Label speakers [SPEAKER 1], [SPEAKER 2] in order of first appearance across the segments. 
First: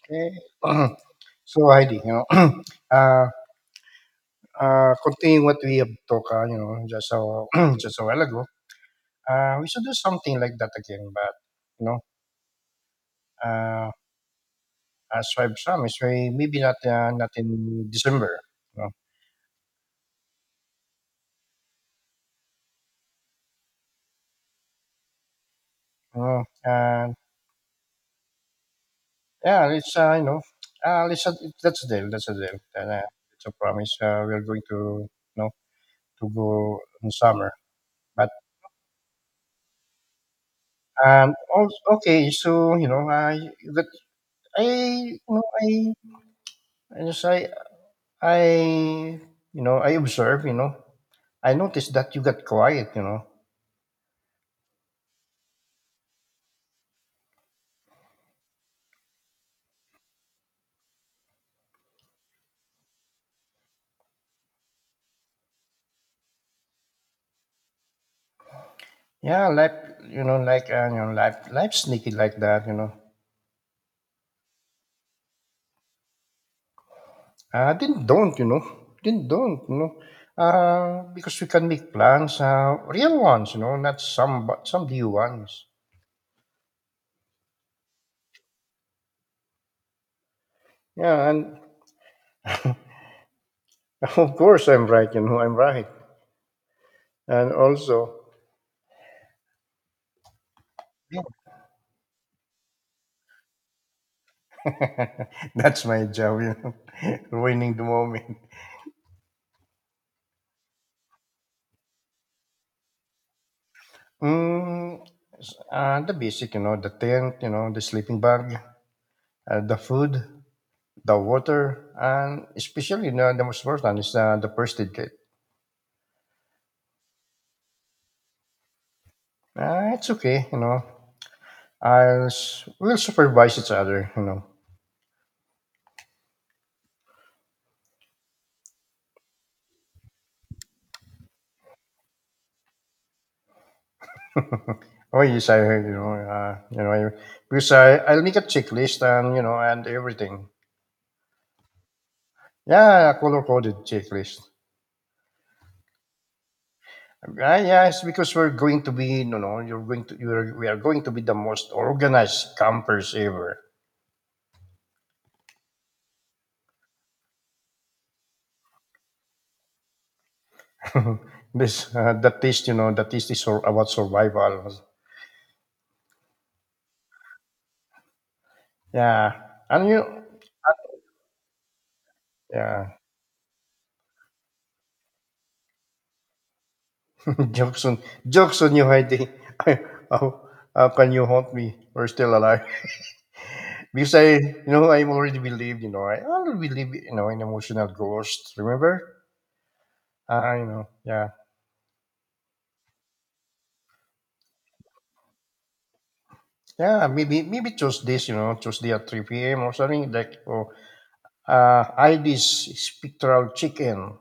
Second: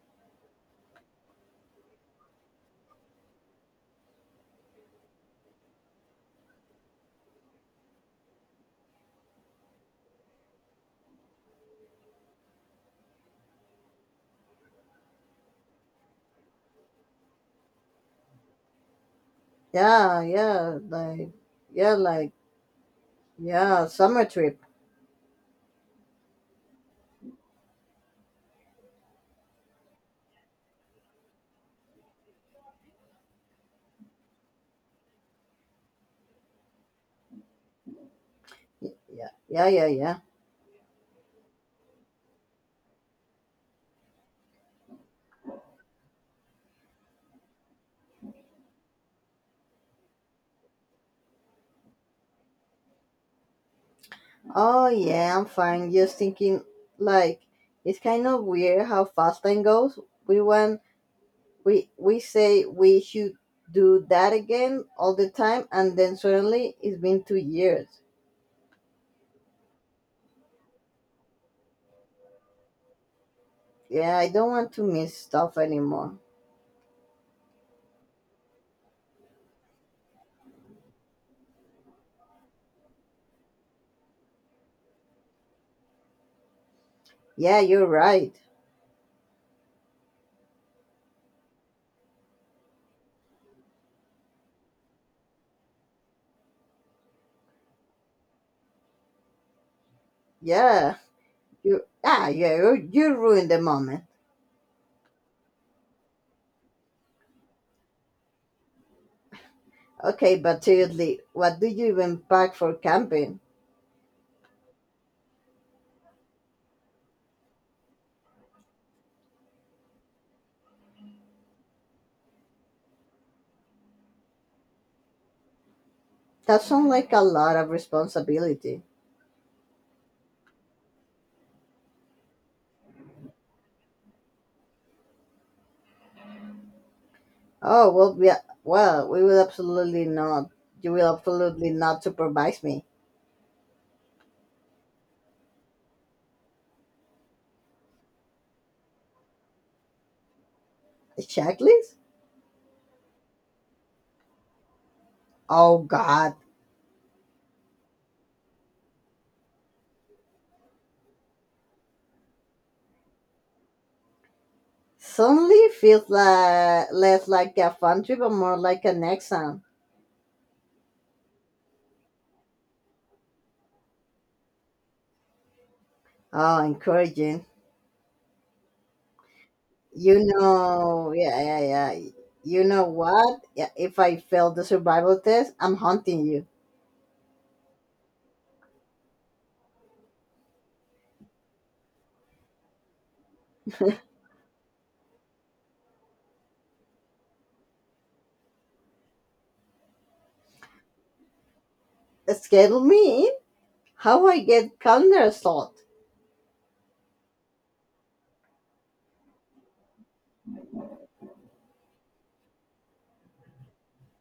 [SPEAKER 1] Okay. So Heidi, uh, continuing what we have talked, just so just a while ago, we should do something like that again. But you know, uh, as I've promised, maybe not not in December. You know,
[SPEAKER 2] Yeah, yeah, like, yeah, like, yeah, summer trip.
[SPEAKER 1] And yeah, it's uh, it's a, that's a deal. That's a deal. And, it's a promise. We're going to you know to go in summer. But
[SPEAKER 2] Yeah, yeah, yeah, yeah.
[SPEAKER 1] okay, so you know, I that I you know I And so I, you know, I observe, you know, I noticed that you got quiet.
[SPEAKER 2] Oh, yeah, I'm fine. Just thinking, like, it's kind of weird how fast time goes. We want we say we should do that again all the time, and then suddenly it's been 2 years.
[SPEAKER 1] Yeah, life, life sneaky like that.
[SPEAKER 2] Yeah, I don't want to miss stuff anymore.
[SPEAKER 1] Didn't don't, you know, didn't don't, you know. Because we can make plans, real ones, not some, but some new ones.
[SPEAKER 2] Yeah, you're right.
[SPEAKER 1] Yeah, and of course I'm right, I'm right. And also,
[SPEAKER 2] Yeah, you, ah, yeah, you ruined the moment.
[SPEAKER 1] that's my job, ruining the moment.
[SPEAKER 2] Okay, but seriously, what do you even pack for camping?
[SPEAKER 1] Mm, the basic, the tent, the sleeping bag, the food, the water, and especially, the most important is the first aid kit.
[SPEAKER 2] That sounds like a lot of responsibility.
[SPEAKER 1] It's okay, We'll supervise each other.
[SPEAKER 2] Oh, well, we will absolutely not. You will absolutely not supervise me.
[SPEAKER 1] Oh yes, I heard, you know, I- because I'll make a checklist and everything.
[SPEAKER 2] A checklist?
[SPEAKER 1] Yeah, color coded checklist.
[SPEAKER 2] Oh, God.
[SPEAKER 1] Uh, yeah, it's because we're going to be, you know, you're going to you're we are going to be the most organized campers ever.
[SPEAKER 2] Suddenly feels like, less like a fun trip and more like an exam.
[SPEAKER 1] Mhm. this that taste, you know, That taste is about survival.
[SPEAKER 2] Oh, encouraging.
[SPEAKER 1] Yeah, and
[SPEAKER 2] You know, yeah, yeah, yeah. You know
[SPEAKER 1] yeah,
[SPEAKER 2] what? Yeah, if I fail the survival test, I'm hunting you.
[SPEAKER 1] jokes on jokes on you, Heidi. how, how can you haunt me? We're still alive. because I already believe, in emotional ghosts. Remember? Yeah,
[SPEAKER 2] Schedule me in? How I get calendar slot?
[SPEAKER 1] yeah. Maybe Tuesdays, Tuesday at three p.m. or something like. Oh, Heidi's spectral chicken.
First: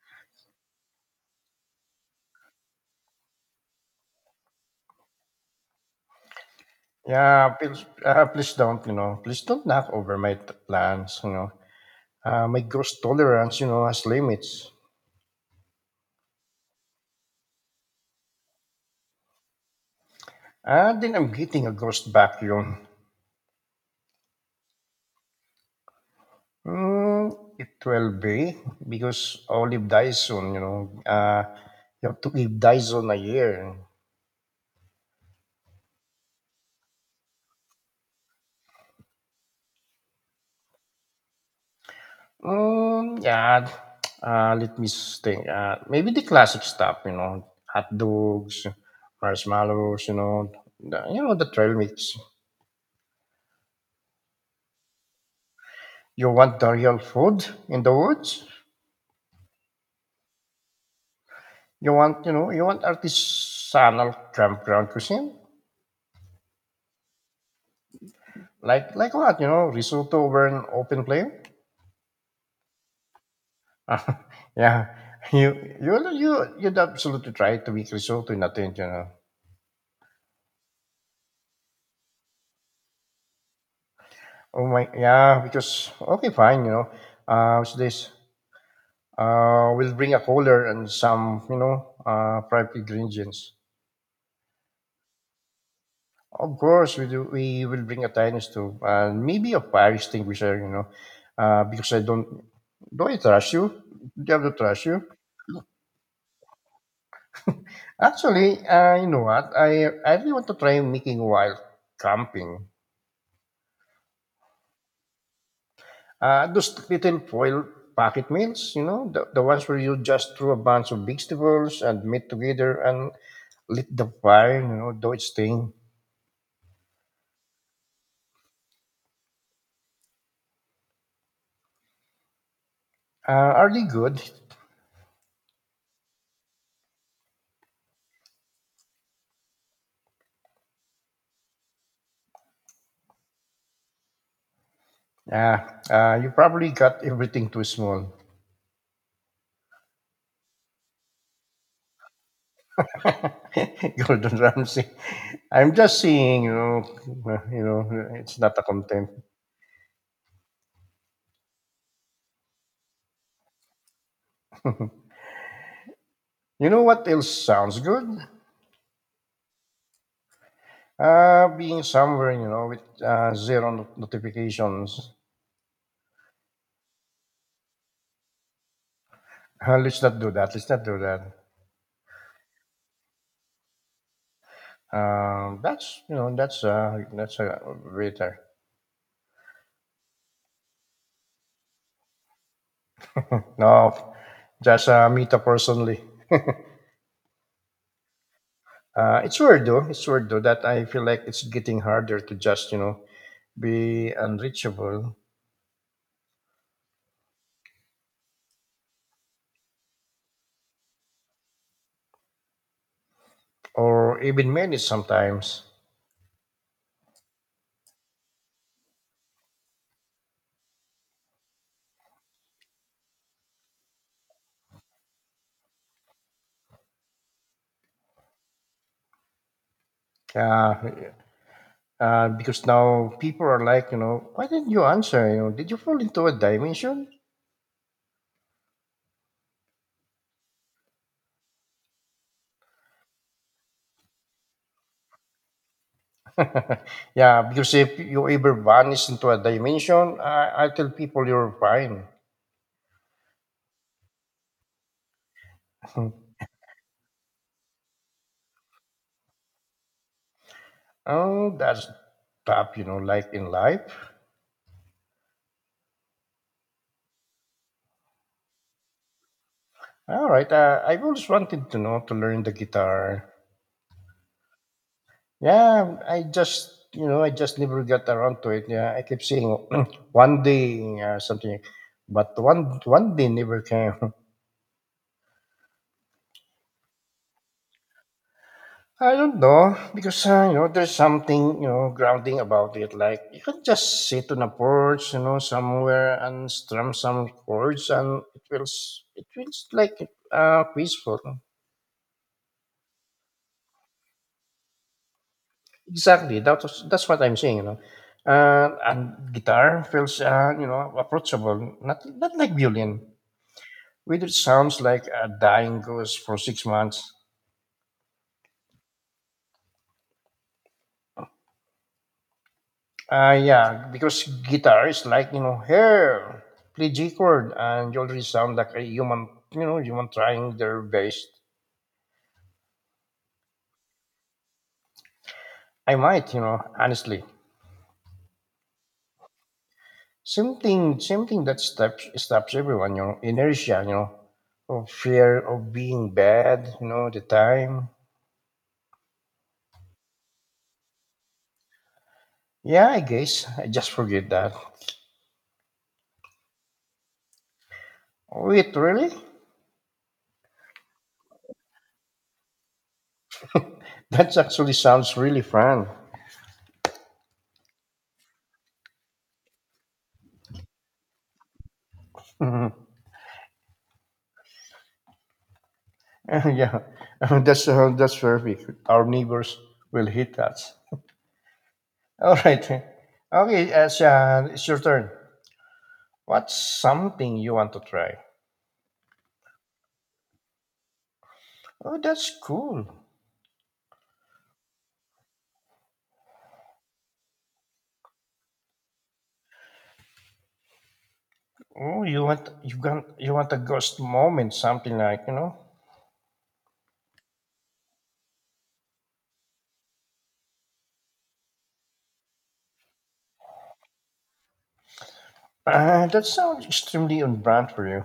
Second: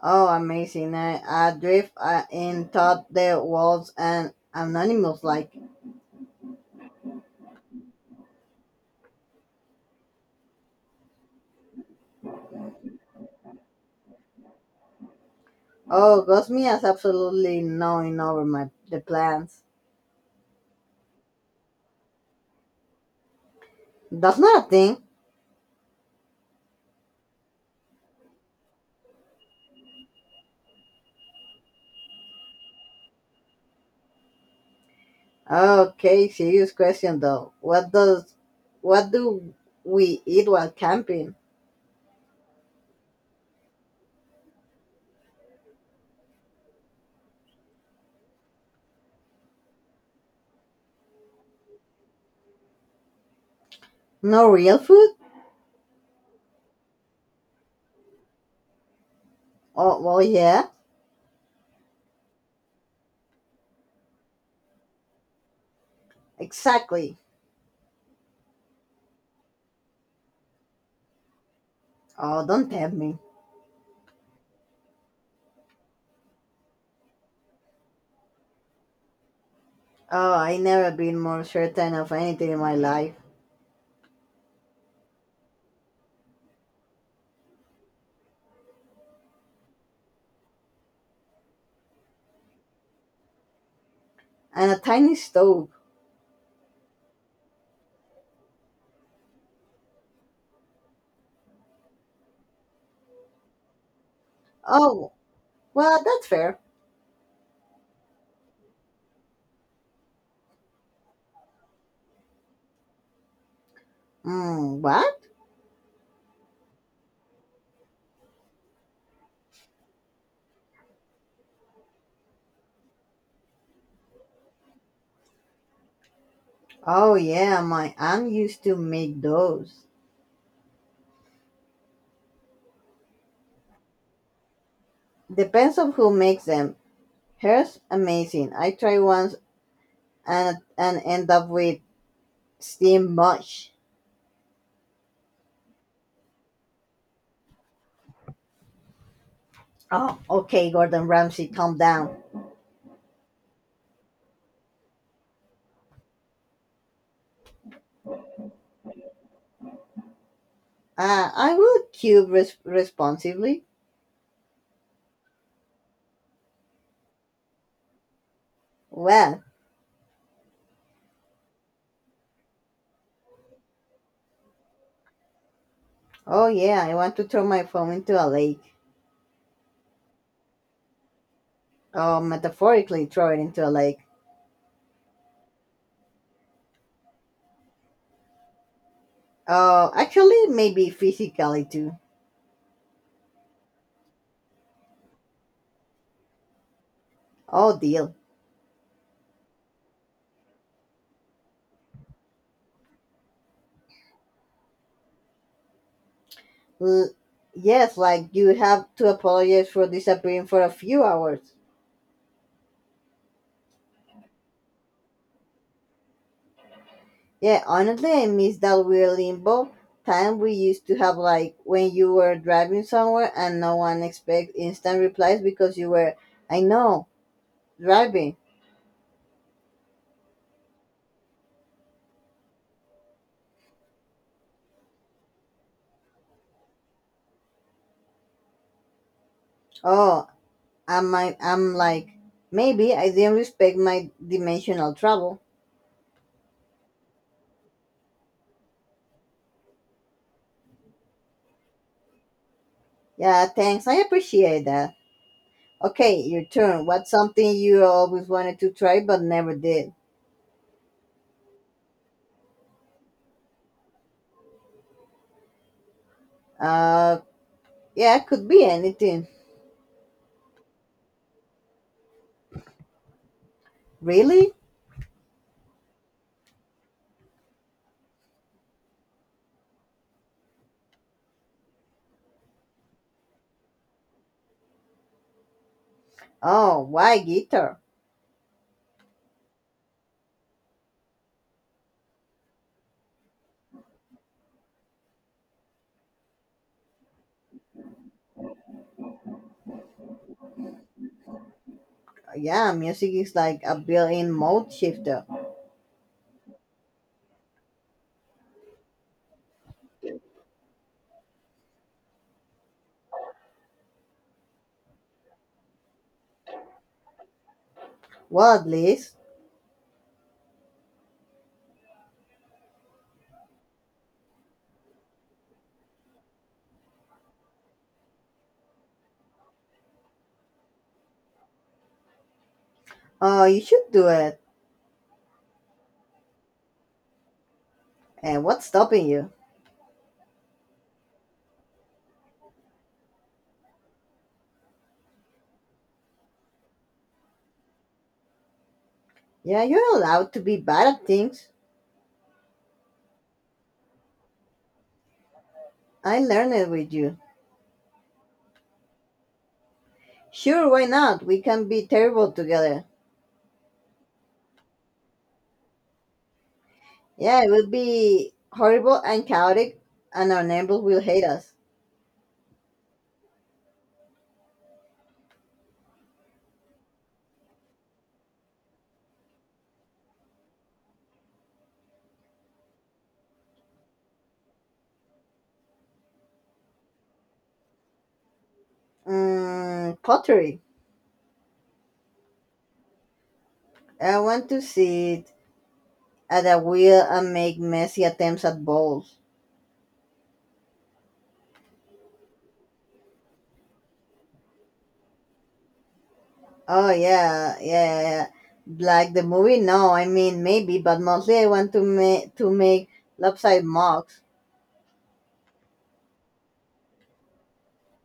[SPEAKER 2] Oh, amazing. I drift in thought there was an anonymous like,
[SPEAKER 1] Yeah, please don't, please don't knock over my plans. My gross tolerance, has limits.
[SPEAKER 2] oh, Gosmi has absolutely knowing over my the plans.
[SPEAKER 1] And then I'm getting a gross vacuum.
[SPEAKER 2] That's not a thing.
[SPEAKER 1] Mm, it will be because Olive dies soon, you know. You have to live dies on a year.
[SPEAKER 2] Okay, serious question though. What do we eat while camping?
[SPEAKER 1] Mm, yeah, Let me think. Maybe the classic stuff, hot dogs, marshmallows, the trail mix.
[SPEAKER 2] No real food?
[SPEAKER 1] You want the real food in the woods?
[SPEAKER 2] Oh, well, yeah,
[SPEAKER 1] You want, you want artisanal campground cuisine?
[SPEAKER 2] exactly.
[SPEAKER 1] Like what, risotto over an open flame?
[SPEAKER 2] Oh, don't tempt me.
[SPEAKER 1] yeah. You you you You'd absolutely try to make risotto in a tent,
[SPEAKER 2] Oh, I never been more certain of anything in my life.
[SPEAKER 1] Oh my yeah, because okay fine, What's this? We'll bring a cooler and some, private ingredients.
[SPEAKER 2] And a tiny stove.
[SPEAKER 1] Of course we do We will bring a tiny stove and maybe a fire extinguisher, because I don't do I trust you? Do you have to trust you?
[SPEAKER 2] Oh, well, that's fair.
[SPEAKER 1] Actually, you know what? I really want to try making wild camping.
[SPEAKER 2] Mm, what?
[SPEAKER 1] Those little foil packet meals, the ones where you just throw a bunch of vegetables and meat together and lit the fire, do its thing.
[SPEAKER 2] Oh, yeah, my aunt used to make those.
[SPEAKER 1] Are they good?
[SPEAKER 2] Depends on who makes them. Hers amazing. I tried once and end up with steamed mush.
[SPEAKER 1] Uh, you probably got everything too small.
[SPEAKER 2] Oh, okay, Gordon Ramsay, calm down.
[SPEAKER 1] Gordon Ramsay. I'm just saying, it's not a content.
[SPEAKER 2] I will cube responsibly.
[SPEAKER 1] You know what else sounds good?
[SPEAKER 2] Well,
[SPEAKER 1] Being somewhere, you know, with zero notifications.
[SPEAKER 2] oh, yeah, I want to throw my phone into a lake.
[SPEAKER 1] Let's not do that. Let's not do that.
[SPEAKER 2] Oh, metaphorically throw it into a lake.
[SPEAKER 1] That's a waiter.
[SPEAKER 2] Oh, actually, maybe physically too.
[SPEAKER 1] No, just meet up personally.
[SPEAKER 2] Oh, dear.
[SPEAKER 1] It's weird though. It's weird though that I feel like it's getting harder to just be unreachable
[SPEAKER 2] L- yes, like you have to apologize for disappearing for a few hours.
[SPEAKER 1] or even manage sometimes.
[SPEAKER 2] Yeah, honestly, I miss that weird limbo time we used to have, like when you were driving somewhere and no one expects instant replies because you were, I know, driving.
[SPEAKER 1] Uh, because now people are like, why didn't you answer? Did you fall into a dimension?
[SPEAKER 2] Oh, I'm like, maybe I didn't respect my dimensional travel.
[SPEAKER 1] yeah, because if you ever vanish into a dimension, I tell people you're fine.
[SPEAKER 2] Yeah, thanks. I appreciate that. Okay, your turn. What's something you always wanted to try but never did?
[SPEAKER 1] oh, that's tough, like in life.
[SPEAKER 2] Uh, yeah, could be anything.
[SPEAKER 1] All right, I've always wanted to know to learn the guitar.
[SPEAKER 2] Really?
[SPEAKER 1] Yeah, I just never got around to it. Yeah, I kept saying one day something, but one day never came.
[SPEAKER 2] Oh, why guitar?
[SPEAKER 1] I don't know because there's something grounding about it. Like you can just sit on a porch, somewhere and strum some chords, and it feels like peaceful.
[SPEAKER 2] Yeah, music is like a built-in mode shifter.
[SPEAKER 1] Exactly, that's what I'm saying. And guitar feels approachable, not like violin, which sounds like a dying ghost for 6 months.
[SPEAKER 2] Well, at least.
[SPEAKER 1] Yeah, because guitar is like here play G chord, and you already sound like a human. You know, human trying their best.
[SPEAKER 2] Oh, you should do it.
[SPEAKER 1] I might, honestly.
[SPEAKER 2] And what's stopping you?
[SPEAKER 1] Same thing that stops everyone. You know, inertia. You know, of fear of being bad. You know, the time.
[SPEAKER 2] Yeah, you're allowed to be bad at things.
[SPEAKER 1] Yeah, I guess I just forget that.
[SPEAKER 2] I learned it with you.
[SPEAKER 1] Wait, really?
[SPEAKER 2] Sure, why not? We can be terrible together.
[SPEAKER 1] That actually sounds really fun.
[SPEAKER 2] Yeah, it will be horrible and chaotic, and our neighbors will hate us.
[SPEAKER 1] yeah, that's perfect. Our neighbors will hit us. All right. Okay, Sean, it's your turn. What's something you want to try?
[SPEAKER 2] Mm, pottery.
[SPEAKER 1] Oh, that's cool.
[SPEAKER 2] I want to sit at a wheel and make messy attempts at bowls.
[SPEAKER 1] Oh, you want a ghost moment, something like.
[SPEAKER 2] Oh, yeah, yeah, yeah. Like the movie? No, I mean maybe, but mostly I want to make lopsided mugs.
[SPEAKER 1] That sounds extremely on brand for you.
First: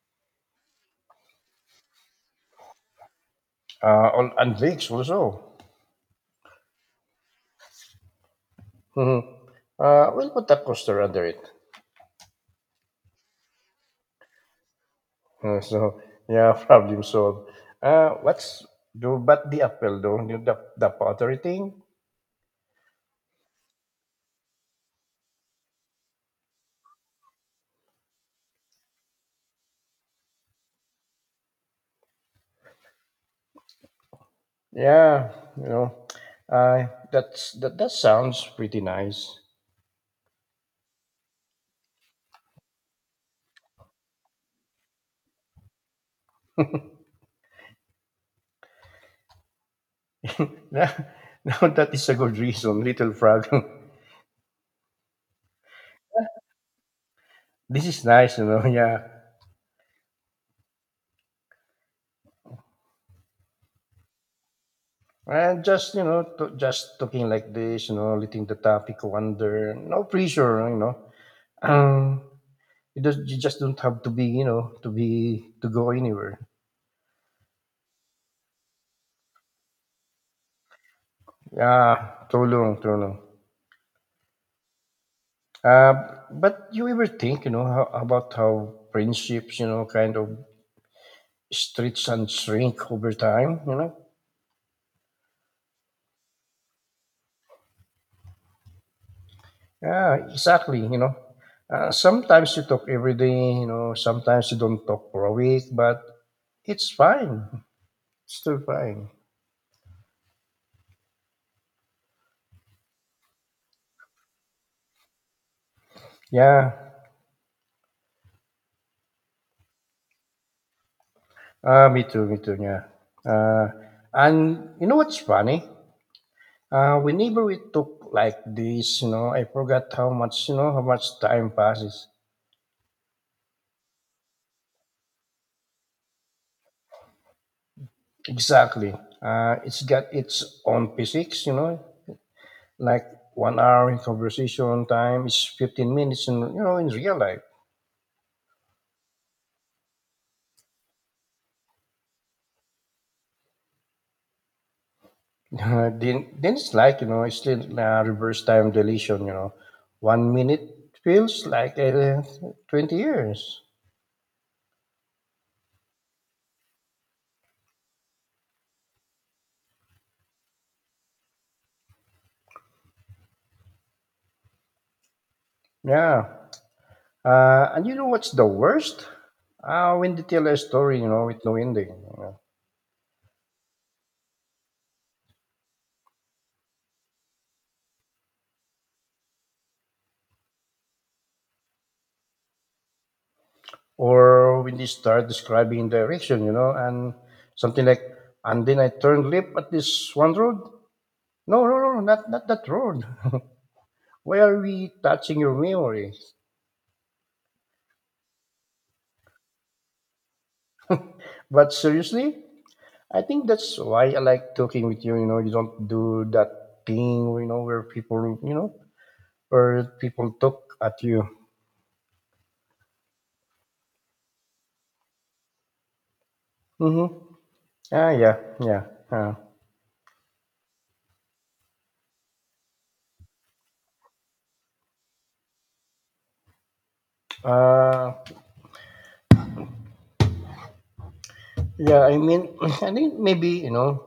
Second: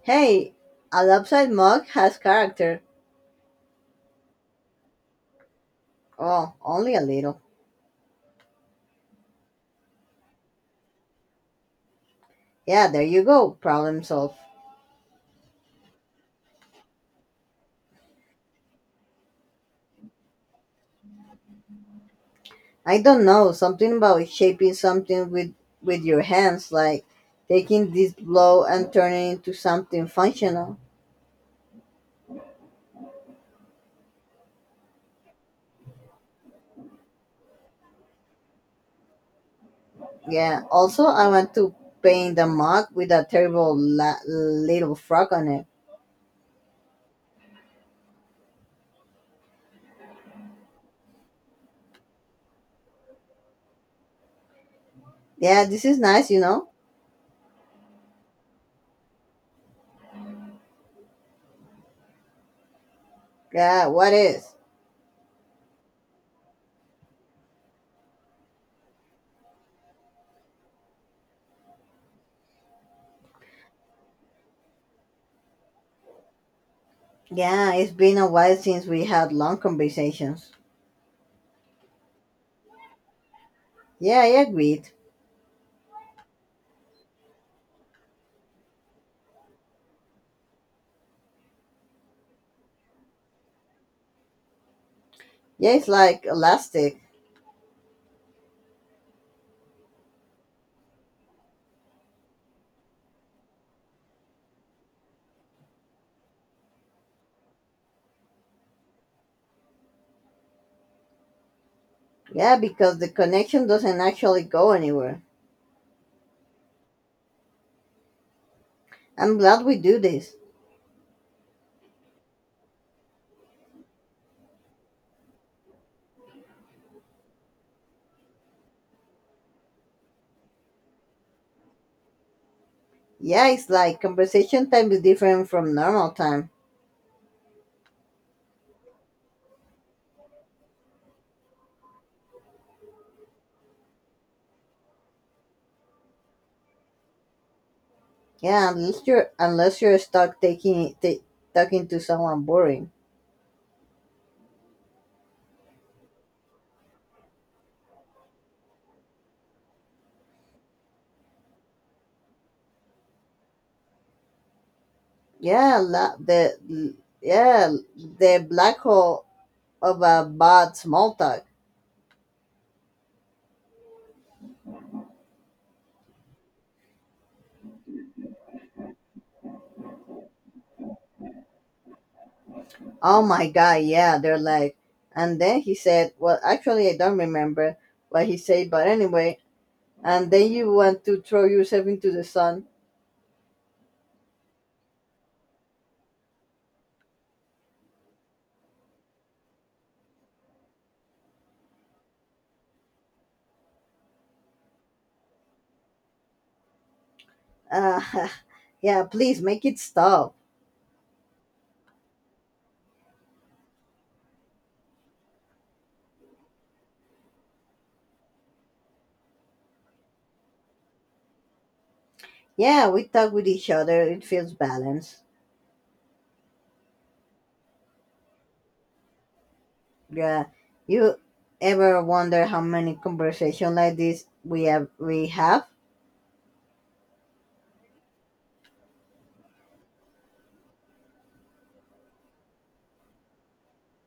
[SPEAKER 2] Hey, a lopsided mug has character.
[SPEAKER 1] On and Vicks also.
[SPEAKER 2] Oh, only a little.
[SPEAKER 1] Mhm. We'll put a coaster under it.
[SPEAKER 2] Yeah, there you go. Problem solved.
[SPEAKER 1] So yeah, problem solved. What's do but the apple though? The pottery thing.
[SPEAKER 2] I don't know, something about shaping something with your hands, like taking this blow and turning it into something functional.
[SPEAKER 1] Yeah, you know, that's that. That sounds pretty nice.
[SPEAKER 2] Yeah. Also, I want to paint the mug with a terrible little frog on it.
[SPEAKER 1] now, now that is a good reason, little frog.
[SPEAKER 2] Yeah, this is nice.
[SPEAKER 1] this is nice, Yeah,
[SPEAKER 2] Yeah, what is?
[SPEAKER 1] and just just talking like this, letting the topic wander. No pressure, you know. Um, you just don't have to be, to be to go anywhere.
[SPEAKER 2] Yeah, it's been a while since we had long conversations.
[SPEAKER 1] Yeah, too long, too long.
[SPEAKER 2] Yeah, I agreed.
[SPEAKER 1] But you ever think, about how friendships, kind of stretch and shrink over time?
[SPEAKER 2] Yeah, it's like elastic.
[SPEAKER 1] Yeah, exactly, Sometimes you talk every day, sometimes you don't talk for a week, but it's fine. It's still fine.
[SPEAKER 2] Yeah, because the connection doesn't actually go anywhere.
[SPEAKER 1] Yeah.
[SPEAKER 2] I'm glad we do this.
[SPEAKER 1] Ah, me too, yeah. Uh, and you know what's funny? Whenever we talk like this, I forgot how much, how much time passes.
[SPEAKER 2] Yeah, it's like conversation time is different from normal time.
[SPEAKER 1] Exactly. It's got its own physics, Like 1 hour in conversation time is 15 minutes in in real life.
[SPEAKER 2] Yeah, unless you're stuck taking ta talking to someone boring.
[SPEAKER 1] Then it's like it's like, reverse time dilation. 1 minute feels like 20 years.
[SPEAKER 2] Yeah, la, the yeah the black hole of a bad small talk.
[SPEAKER 1] Yeah, and you know what's the worst, when they tell a story with no ending.
[SPEAKER 2] Oh, my god, yeah, they're like. And then he said, well, actually, I don't remember what he said, but anyway, and then you want to throw yourself into the sun.
[SPEAKER 1] Or when they start describing direction and something like and then I turned left at this one road. No No, not, not that road. Why are we touching your memory?
[SPEAKER 2] Uh, yeah, please make it stop.
[SPEAKER 1] But seriously, I think that's why I like talking with you. You know, you don't do that thing. You know, where people, where people talk at you.
[SPEAKER 2] Yeah, we talk with each other, it feels balanced.
[SPEAKER 1] Mm-hmm. Ah, yeah, yeah. Uh,
[SPEAKER 2] Yeah, you ever wonder how many conversations like this we have? We have,
[SPEAKER 1] uh, yeah. I mean, I think maybe.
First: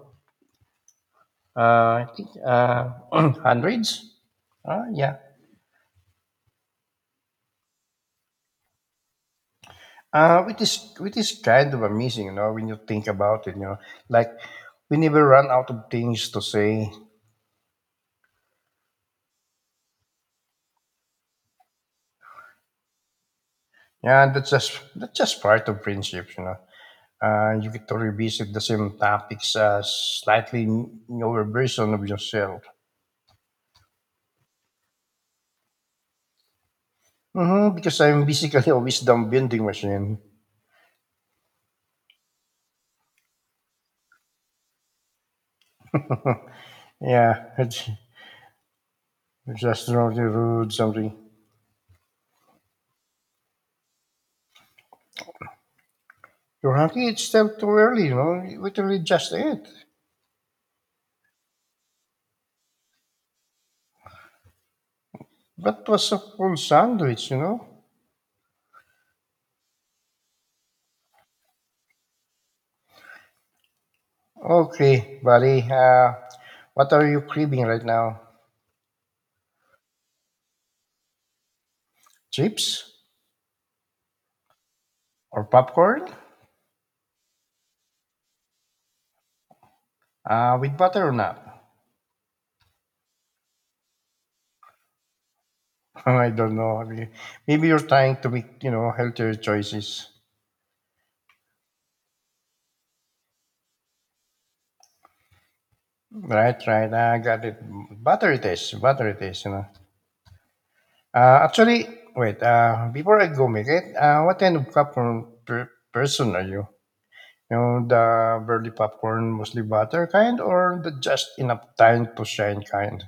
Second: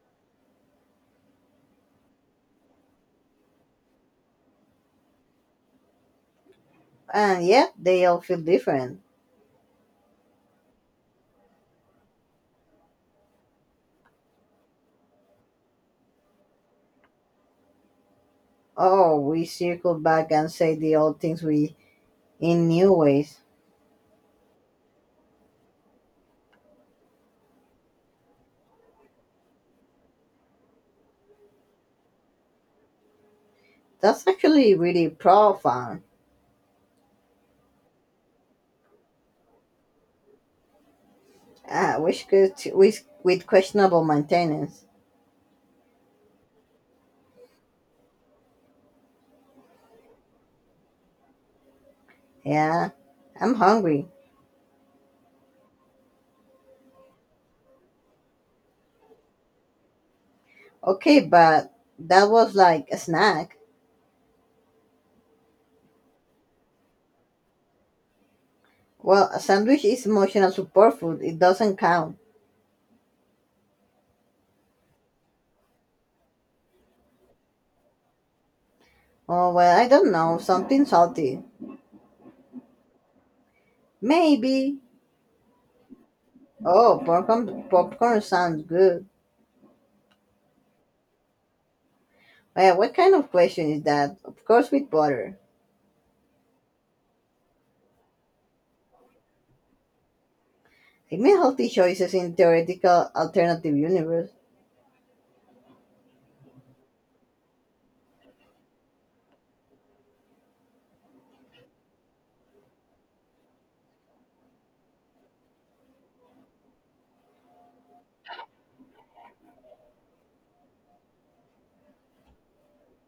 [SPEAKER 1] I think hundreds. Ah, yeah.
[SPEAKER 2] and yeah, they all feel different.
[SPEAKER 1] Which is which is kind of amazing, when you think about it. Like we never run out of things to say.
[SPEAKER 2] Oh, we circle back and say the old things we in new ways.
[SPEAKER 1] Yeah, that's just part of friendships, you know. You get to revisit the same topics as slightly newer version of yourself.
[SPEAKER 2] That's actually really profound.
[SPEAKER 1] Mm-hmm, because I'm basically a wisdom bending machine.
[SPEAKER 2] Ah, which good with questionable maintenance.
[SPEAKER 1] Yeah, it's just wrong the road something.
[SPEAKER 2] Yeah, I'm hungry.
[SPEAKER 1] You're hungry, it's still too early, you know. You literally just ate.
[SPEAKER 2] Okay, but that was like a snack.
[SPEAKER 1] That was a full sandwich,
[SPEAKER 2] Well, a sandwich is emotional support food. It doesn't count.
[SPEAKER 1] Okay, buddy. What are you craving right now?
[SPEAKER 2] Oh, well, I don't know. Something salty,
[SPEAKER 1] Chips
[SPEAKER 2] maybe.
[SPEAKER 1] or popcorn?
[SPEAKER 2] Oh, popcorn. Popcorn sounds good.
[SPEAKER 1] With butter or not?
[SPEAKER 2] Well, what kind of question is that? Of course, with butter.
[SPEAKER 1] I don't know. I mean, maybe you're trying to make, healthier choices.
[SPEAKER 2] I made healthy choices in theoretical alternative universe.
[SPEAKER 1] Right, right. I got it. Butter it is. Butter it is. Actually, wait, before I go make it, what kind of popcorn person are you? The burly popcorn, mostly butter kind, or the just enough time to shine kind?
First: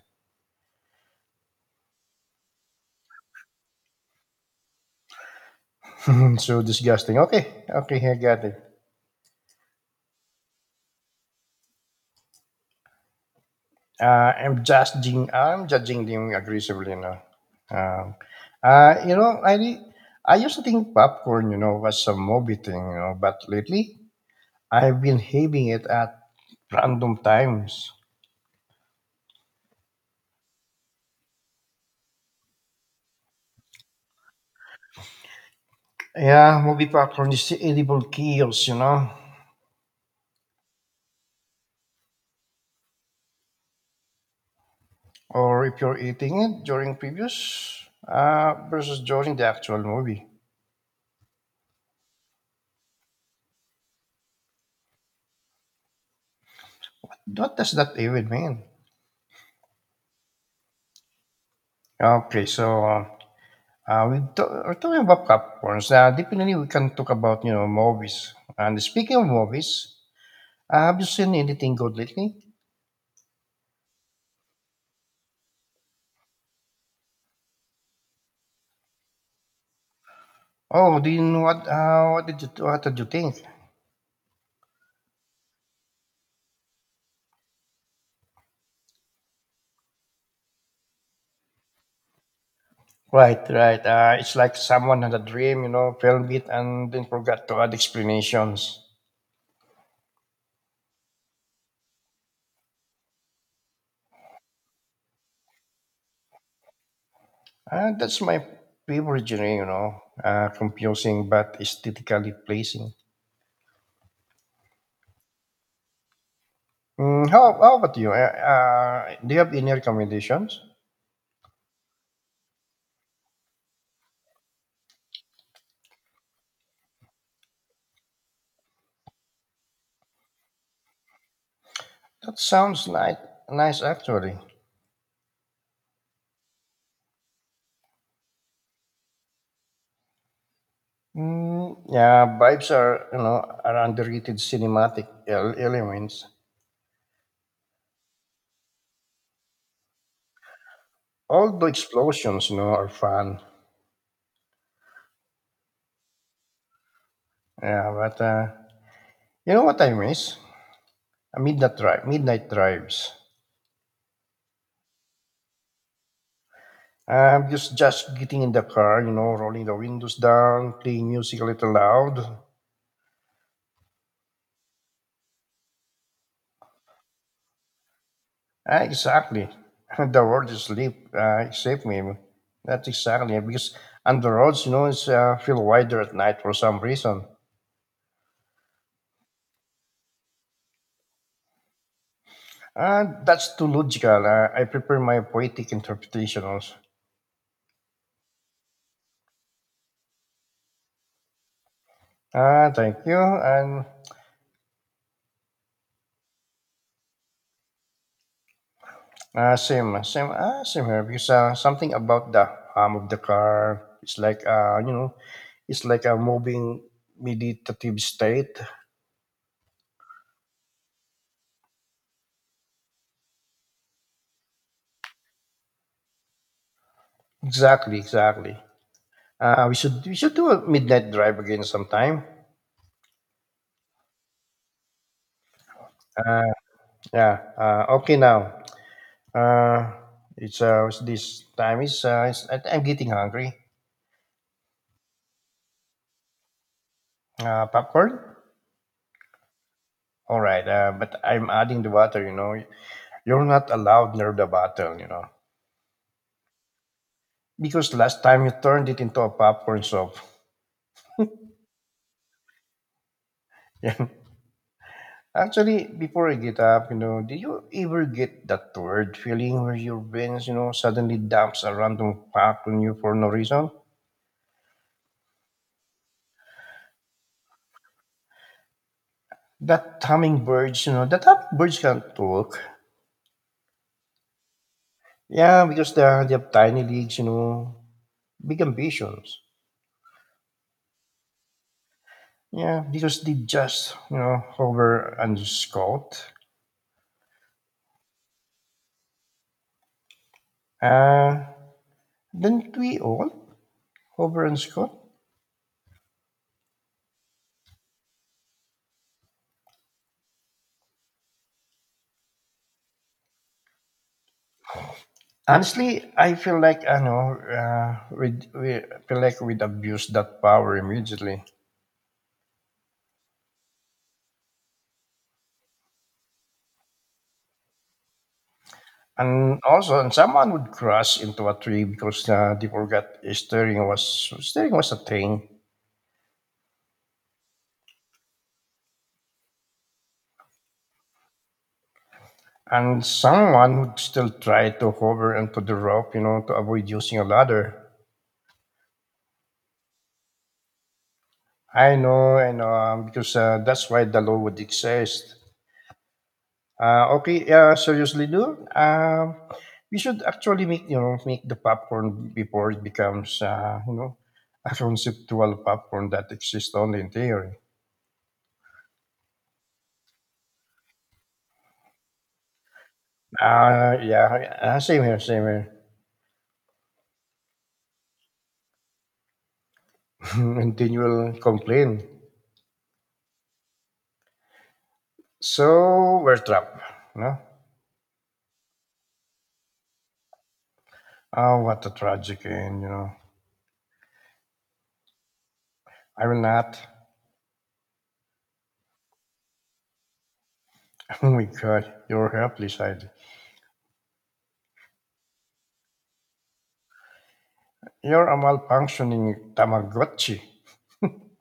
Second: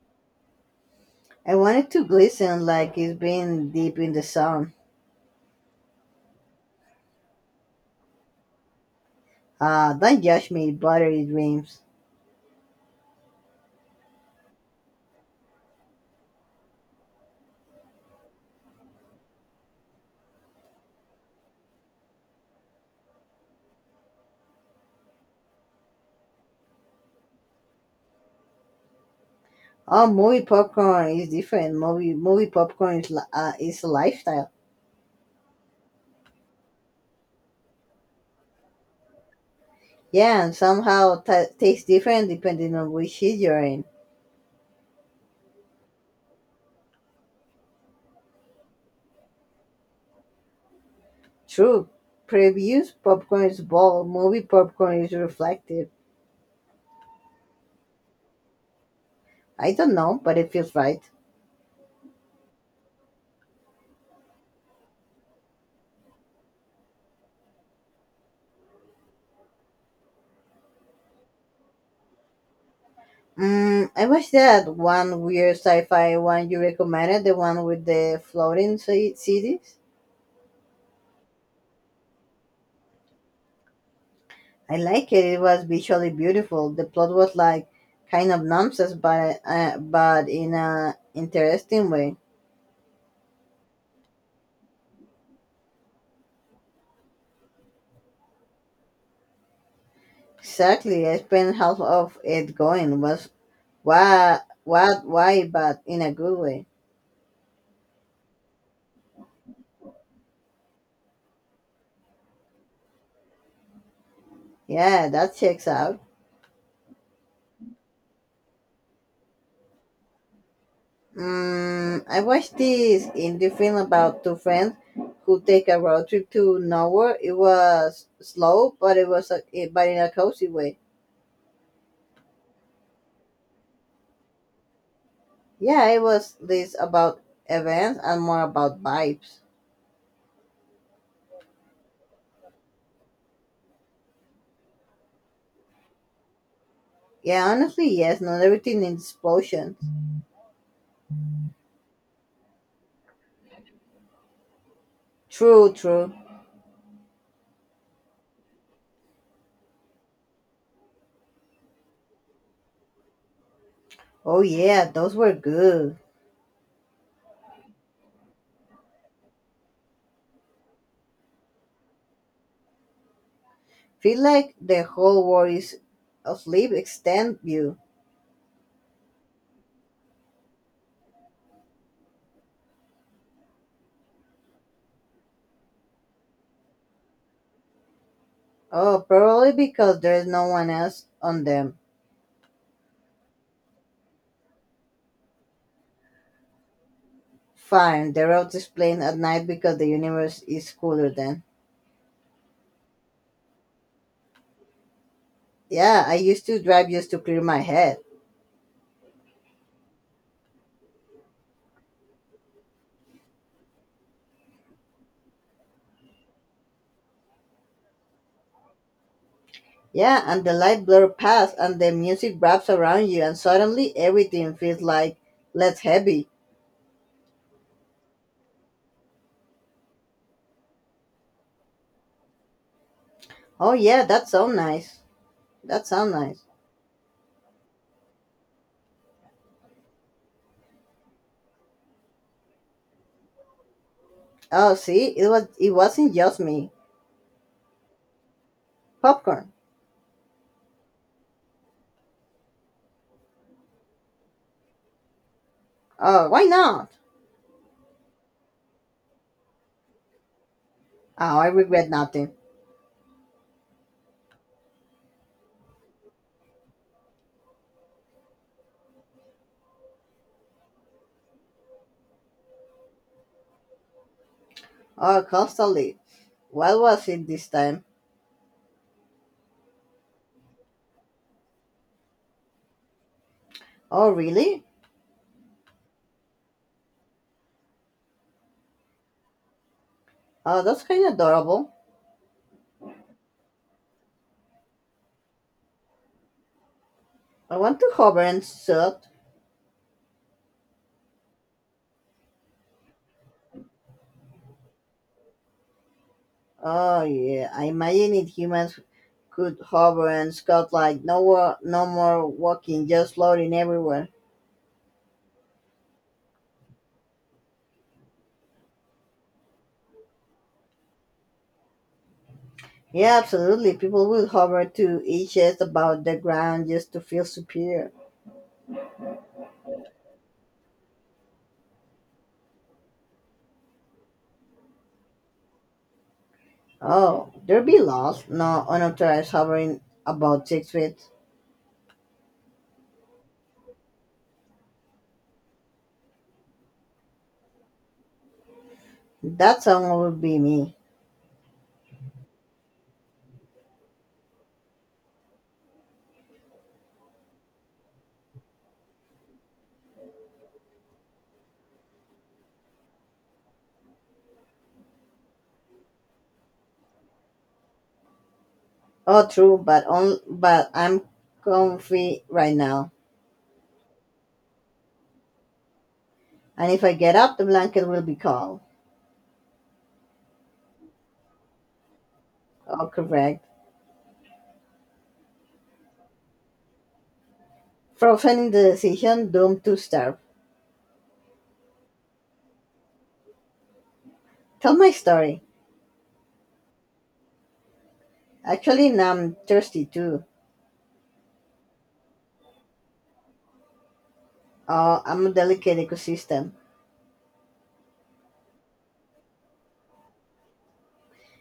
[SPEAKER 2] I wanted to glisten like it's been deep in the sun.
[SPEAKER 1] so disgusting. Okay, okay, I got it.
[SPEAKER 2] Don't judge me, buttery dreams.
[SPEAKER 1] I'm judging. I'm judging them aggressively now. Um, uh, you know, I re- I used to think popcorn, was a movie thing, but lately I've been having it at random times.
[SPEAKER 2] Oh, movie popcorn is different. Movie popcorn is a lifestyle.
[SPEAKER 1] Yeah, movie popcorn is the edible chaos,
[SPEAKER 2] Yeah, and somehow ta tastes different depending on which seat you're in.
[SPEAKER 1] Or if you're eating it during previews versus during the actual movie.
[SPEAKER 2] True. Previews popcorn is bold. Movie popcorn is reflective.
[SPEAKER 1] What does that even mean?
[SPEAKER 2] I don't know, but it feels right.
[SPEAKER 1] Okay, so uh, we're talking about popcorns, definitely we can talk about, movies. And speaking of movies, have you seen anything good lately?
[SPEAKER 2] Mm, I watched that one weird sci-fi one you recommended, the one with the floating cities.
[SPEAKER 1] Oh, do you know what did you think?
[SPEAKER 2] I like it. It was visually beautiful. The plot was like kind of nonsense, but in a interesting way.
[SPEAKER 1] Right, right. It's like someone had a dream, filmed it and then forgot to add explanations.
[SPEAKER 2] Exactly. I spent half of it going was what why, but in a good way.
[SPEAKER 1] That's my favorite genre, confusing but aesthetically pleasing.
[SPEAKER 2] Yeah, that checks out.
[SPEAKER 1] How about you? Do you have any recommendations?
[SPEAKER 2] Mm, I watched this indie film about two friends who take a road trip to nowhere. It was slow, but it was a, it, but in a cozy way.
[SPEAKER 1] That sounds like nice, actually.
[SPEAKER 2] Yeah, it was less about events and more about vibes.
[SPEAKER 1] Yeah, vibes are you know are underrated cinematic elements.
[SPEAKER 2] Yeah, honestly, yes. Not everything needs explosions.
[SPEAKER 1] All the explosions, are fun.
[SPEAKER 2] True, true.
[SPEAKER 1] Yeah, but you know what I miss? Midnight drives.
[SPEAKER 2] Oh, yeah, those were good.
[SPEAKER 1] Just getting in the car, rolling the windows down, playing music a little loud.
[SPEAKER 2] Feel like the whole world is asleep extend you.
[SPEAKER 1] Ah, exactly. The world is asleep, except me. That's exactly because on the roads, you know, it's feel wider at night for some reason.
[SPEAKER 2] Oh, probably because there is no one else on them.
[SPEAKER 1] That's too logical. I prefer my poetic interpretation also.
[SPEAKER 2] Fine, the roads is plain at night because the universe is cooler then.
[SPEAKER 1] Thank you. And
[SPEAKER 2] Yeah, I used to drive just to clear my head.
[SPEAKER 1] same here. Because something about the hum of the car, it's like, it's like a moving meditative state.
[SPEAKER 2] Yeah, and the light blur past and the music wraps around you and suddenly everything feels like less heavy.
[SPEAKER 1] Exactly, exactly. We should do a midnight drive again sometime.
[SPEAKER 2] Oh, yeah, that sounds nice. That sounds nice.
[SPEAKER 1] Uh, yeah. Okay now. Uh, it's what's this time is it's, I- I'm getting hungry.
[SPEAKER 2] Oh, see, it wasn't just me.
[SPEAKER 1] Popcorn.
[SPEAKER 2] Popcorn.
[SPEAKER 1] All right, but I'm adding the water, you know. You're not allowed near the bottle.
[SPEAKER 2] Oh, why not?
[SPEAKER 1] Because last time you turned it into a popcorn soup.
[SPEAKER 2] Oh, I regret nothing.
[SPEAKER 1] Yeah. Actually, before I get up, did you ever get that weird feeling where your veins, suddenly dumps a random fact on you for no reason?
[SPEAKER 2] Oh, constantly. What was it this time?
[SPEAKER 1] That hummingbirds can't talk.
[SPEAKER 2] Oh, really?
[SPEAKER 1] Yeah, because they have tiny legs, big ambitions.
[SPEAKER 2] Oh, that's kind of adorable.
[SPEAKER 1] Yeah, because they just, hover and scout.
[SPEAKER 2] I want to hover and shoot.
[SPEAKER 1] Uh, Didn't we all over in school?
[SPEAKER 2] Oh, yeah, I imagine if humans could hover and scout like no more walking, just floating everywhere.
[SPEAKER 1] Honestly, I feel like I know we'd, we I feel like we'd abuse that power immediately.
[SPEAKER 2] Yeah, absolutely. People would hover to each other about the ground just to feel superior.
[SPEAKER 1] And someone would crash into a tree because they forgot steering was a thing.
[SPEAKER 2] Oh, there be laws. No unauthorized hovering about 6 feet.
[SPEAKER 1] And someone would still try to hover into the rope, to avoid using a ladder.
[SPEAKER 2] That song would be me.
[SPEAKER 1] I know, because that's why the law would exist. Okay, seriously, dude. We should actually make you know make the popcorn before it becomes a conceptual popcorn that exists only in theory.
[SPEAKER 2] Oh, true, but I'm comfy right now,
[SPEAKER 1] Yeah, same here, same here.
[SPEAKER 2] and if I get up, the blanket will be cold.
[SPEAKER 1] And then you'll complain.
[SPEAKER 2] Oh, correct.
[SPEAKER 1] So we're trapped, no?
[SPEAKER 2] Frozen in the decision, doomed to starve.
[SPEAKER 1] Oh, what a tragic end.
[SPEAKER 2] Tell my story.
[SPEAKER 1] I will not.
[SPEAKER 2] Actually, now I'm thirsty too.
[SPEAKER 1] Oh my God, you're helpless, Heidi.
[SPEAKER 2] Oh, I'm a delicate ecosystem.
[SPEAKER 1] You're a malfunctioning Tamagotchi.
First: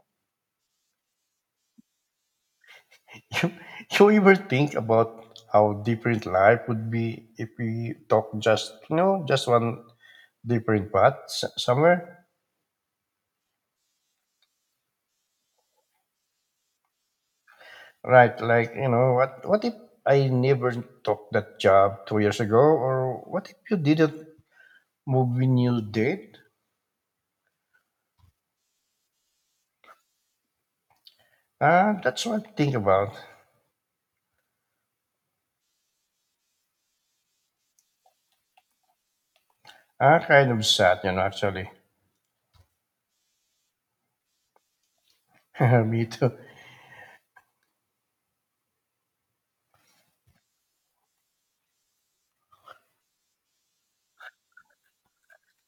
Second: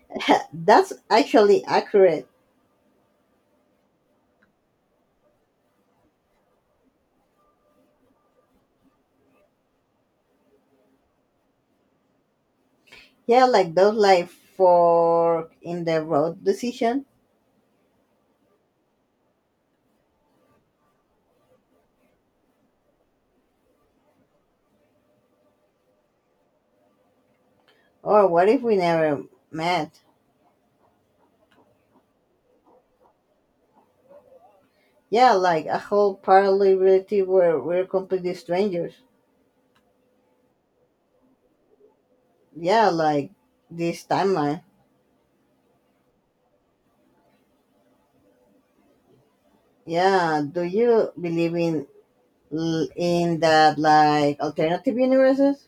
[SPEAKER 2] That's actually accurate.
[SPEAKER 1] You, you ever think about how different life would be if we talk just just one different path somewhere,
[SPEAKER 2] Yeah, like those like fork in the road decision.
[SPEAKER 1] right? Like you know what if I never took that job 2 years ago, or what if you didn't move when you did?
[SPEAKER 2] Or what if we never met?
[SPEAKER 1] That's what I think about.
[SPEAKER 2] Yeah, like a whole parallel reality where we're completely strangers.
[SPEAKER 1] Kind of sad, actually.
[SPEAKER 2] Yeah, like this timeline.
[SPEAKER 1] Me too.
[SPEAKER 2] Yeah, do you believe in that like alternative universes?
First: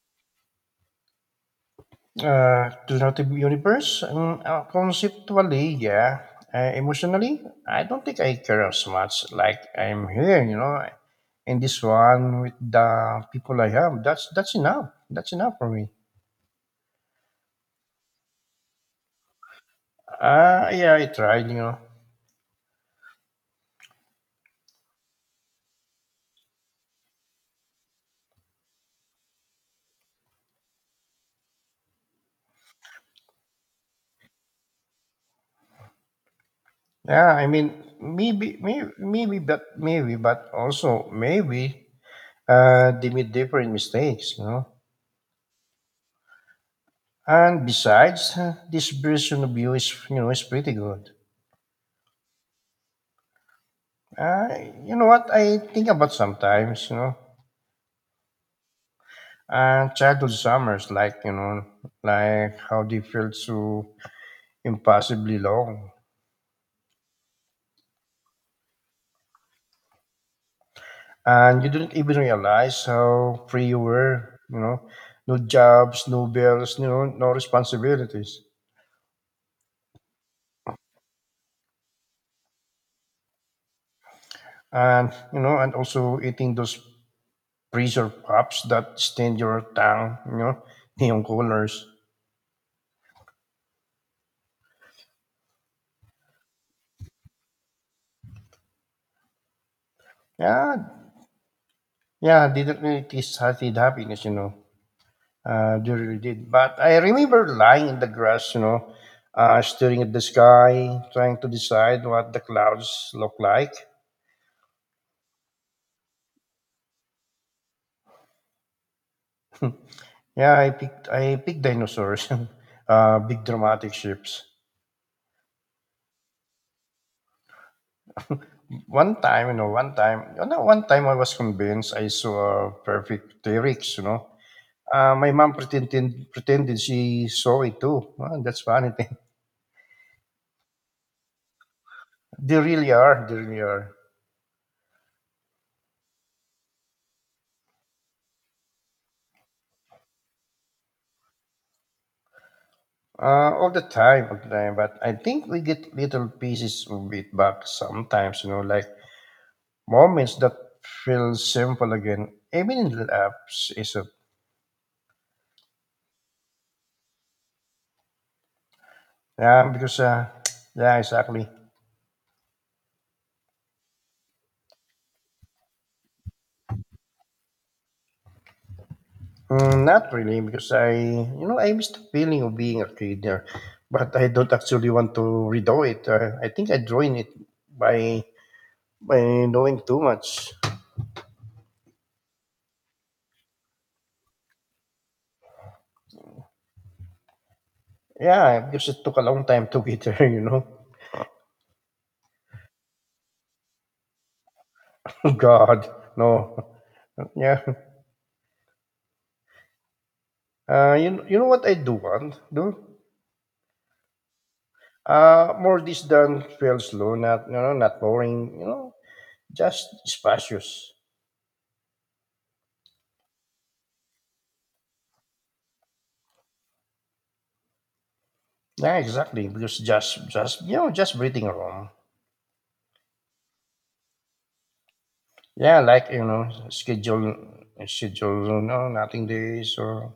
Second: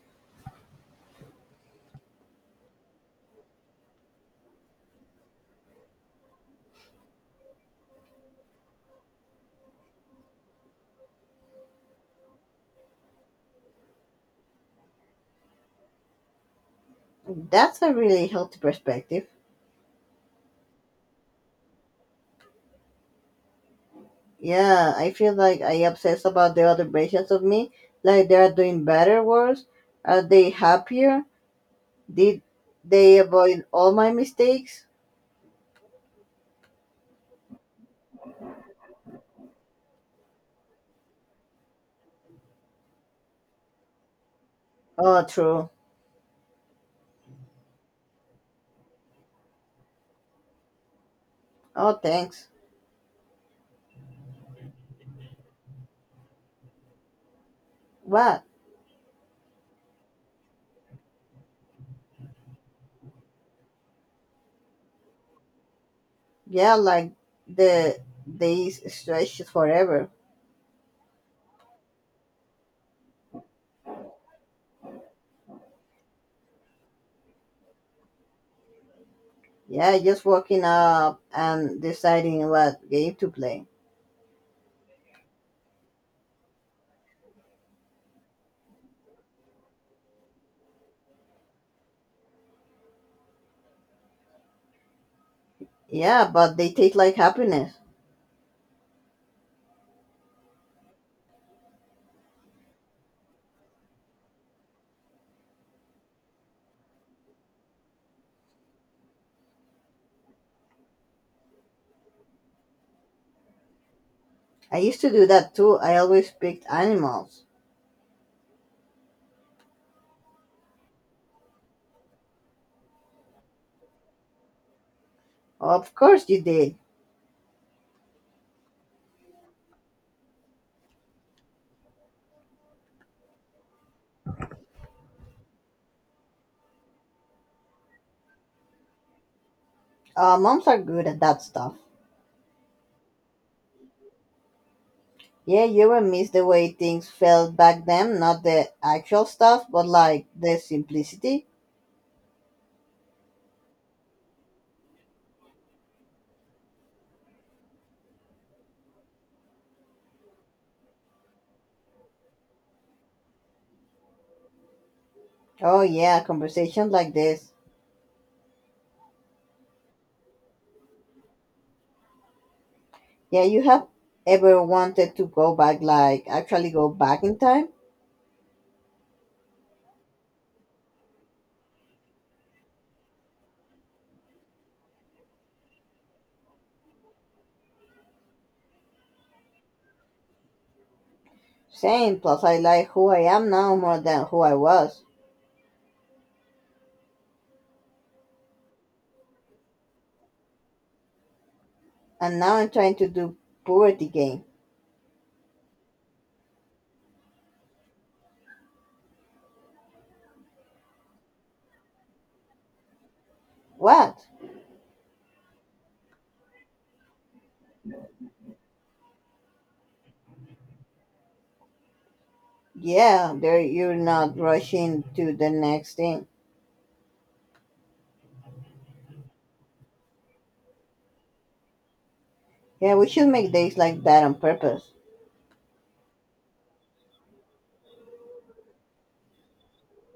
[SPEAKER 1] Alternative universe? Conceptually, yeah. Emotionally, I don't think I care as much. Like I'm here, in this one with the people I have. That's enough. That's enough for me.
[SPEAKER 2] That's a really healthy perspective.
[SPEAKER 1] Yeah, I tried.
[SPEAKER 2] Yeah, I feel like I obsess about the other versions of me, like they are doing better, worse. Are they happier? Did they avoid all my mistakes?
[SPEAKER 1] Yeah, I mean, but also maybe, they made different mistakes.
[SPEAKER 2] Oh, true.
[SPEAKER 1] And besides, this version of you is pretty good.
[SPEAKER 2] Oh, thanks.
[SPEAKER 1] You know what I think about sometimes,
[SPEAKER 2] What?
[SPEAKER 1] childhood summers, like how they felt so impossibly long,
[SPEAKER 2] Yeah, like the days stretches forever.
[SPEAKER 1] and you didn't even realize how free you were. No jobs, no bills, no responsibilities,
[SPEAKER 2] Yeah, just waking up and deciding what game to play.
[SPEAKER 1] and also eating those freezer pops that stain your tongue. Neon colors.
[SPEAKER 2] Yeah, but they taste like happiness.
[SPEAKER 1] Yeah, yeah, they didn't really taste healthy happiness. They really did. But I remember lying in the grass, staring at the sky, trying to decide what the clouds look like.
[SPEAKER 2] I used to do that too. I always picked animals.
[SPEAKER 1] Yeah, I picked dinosaurs, big dramatic ships.
[SPEAKER 2] Of course you did.
[SPEAKER 1] One time, you know, one time, you know, one time I was convinced I saw a perfect T-Rex. My mom pretended she saw it too. Well, that's funny thing.
[SPEAKER 2] Moms are good at that stuff.
[SPEAKER 1] They really are. They really are.
[SPEAKER 2] Yeah, you will miss the way things felt back then, not the actual stuff, but like the simplicity.
[SPEAKER 1] All the time, all the time. But I think we get little pieces of it back sometimes, like moments that feel simple again, even in the apps, is it?
[SPEAKER 2] Oh, yeah, conversations like this.
[SPEAKER 1] Yeah, because, yeah, exactly.
[SPEAKER 2] Yeah, you have ever wanted to go back, like actually go back in time?
[SPEAKER 1] Not really, because I miss the feeling of being a kid there, but I don't actually want to redo it. I think I joined it by by knowing too much.
[SPEAKER 2] Same, plus I like who I am now more than who I was.
[SPEAKER 1] Yeah, because it took a long time to get there.
[SPEAKER 2] And now I'm trying to do puberty game.
[SPEAKER 1] God, no. Yeah. You know what I do want, do?
[SPEAKER 2] What?
[SPEAKER 1] More this than feel slow, not not boring, just spacious.
[SPEAKER 2] Yeah, there you're not rushing to the next thing.
[SPEAKER 1] Yeah, exactly. Because just breathing room.
[SPEAKER 2] Yeah, we should make days like that on purpose.
[SPEAKER 1] Yeah, like schedule, no, nothing days or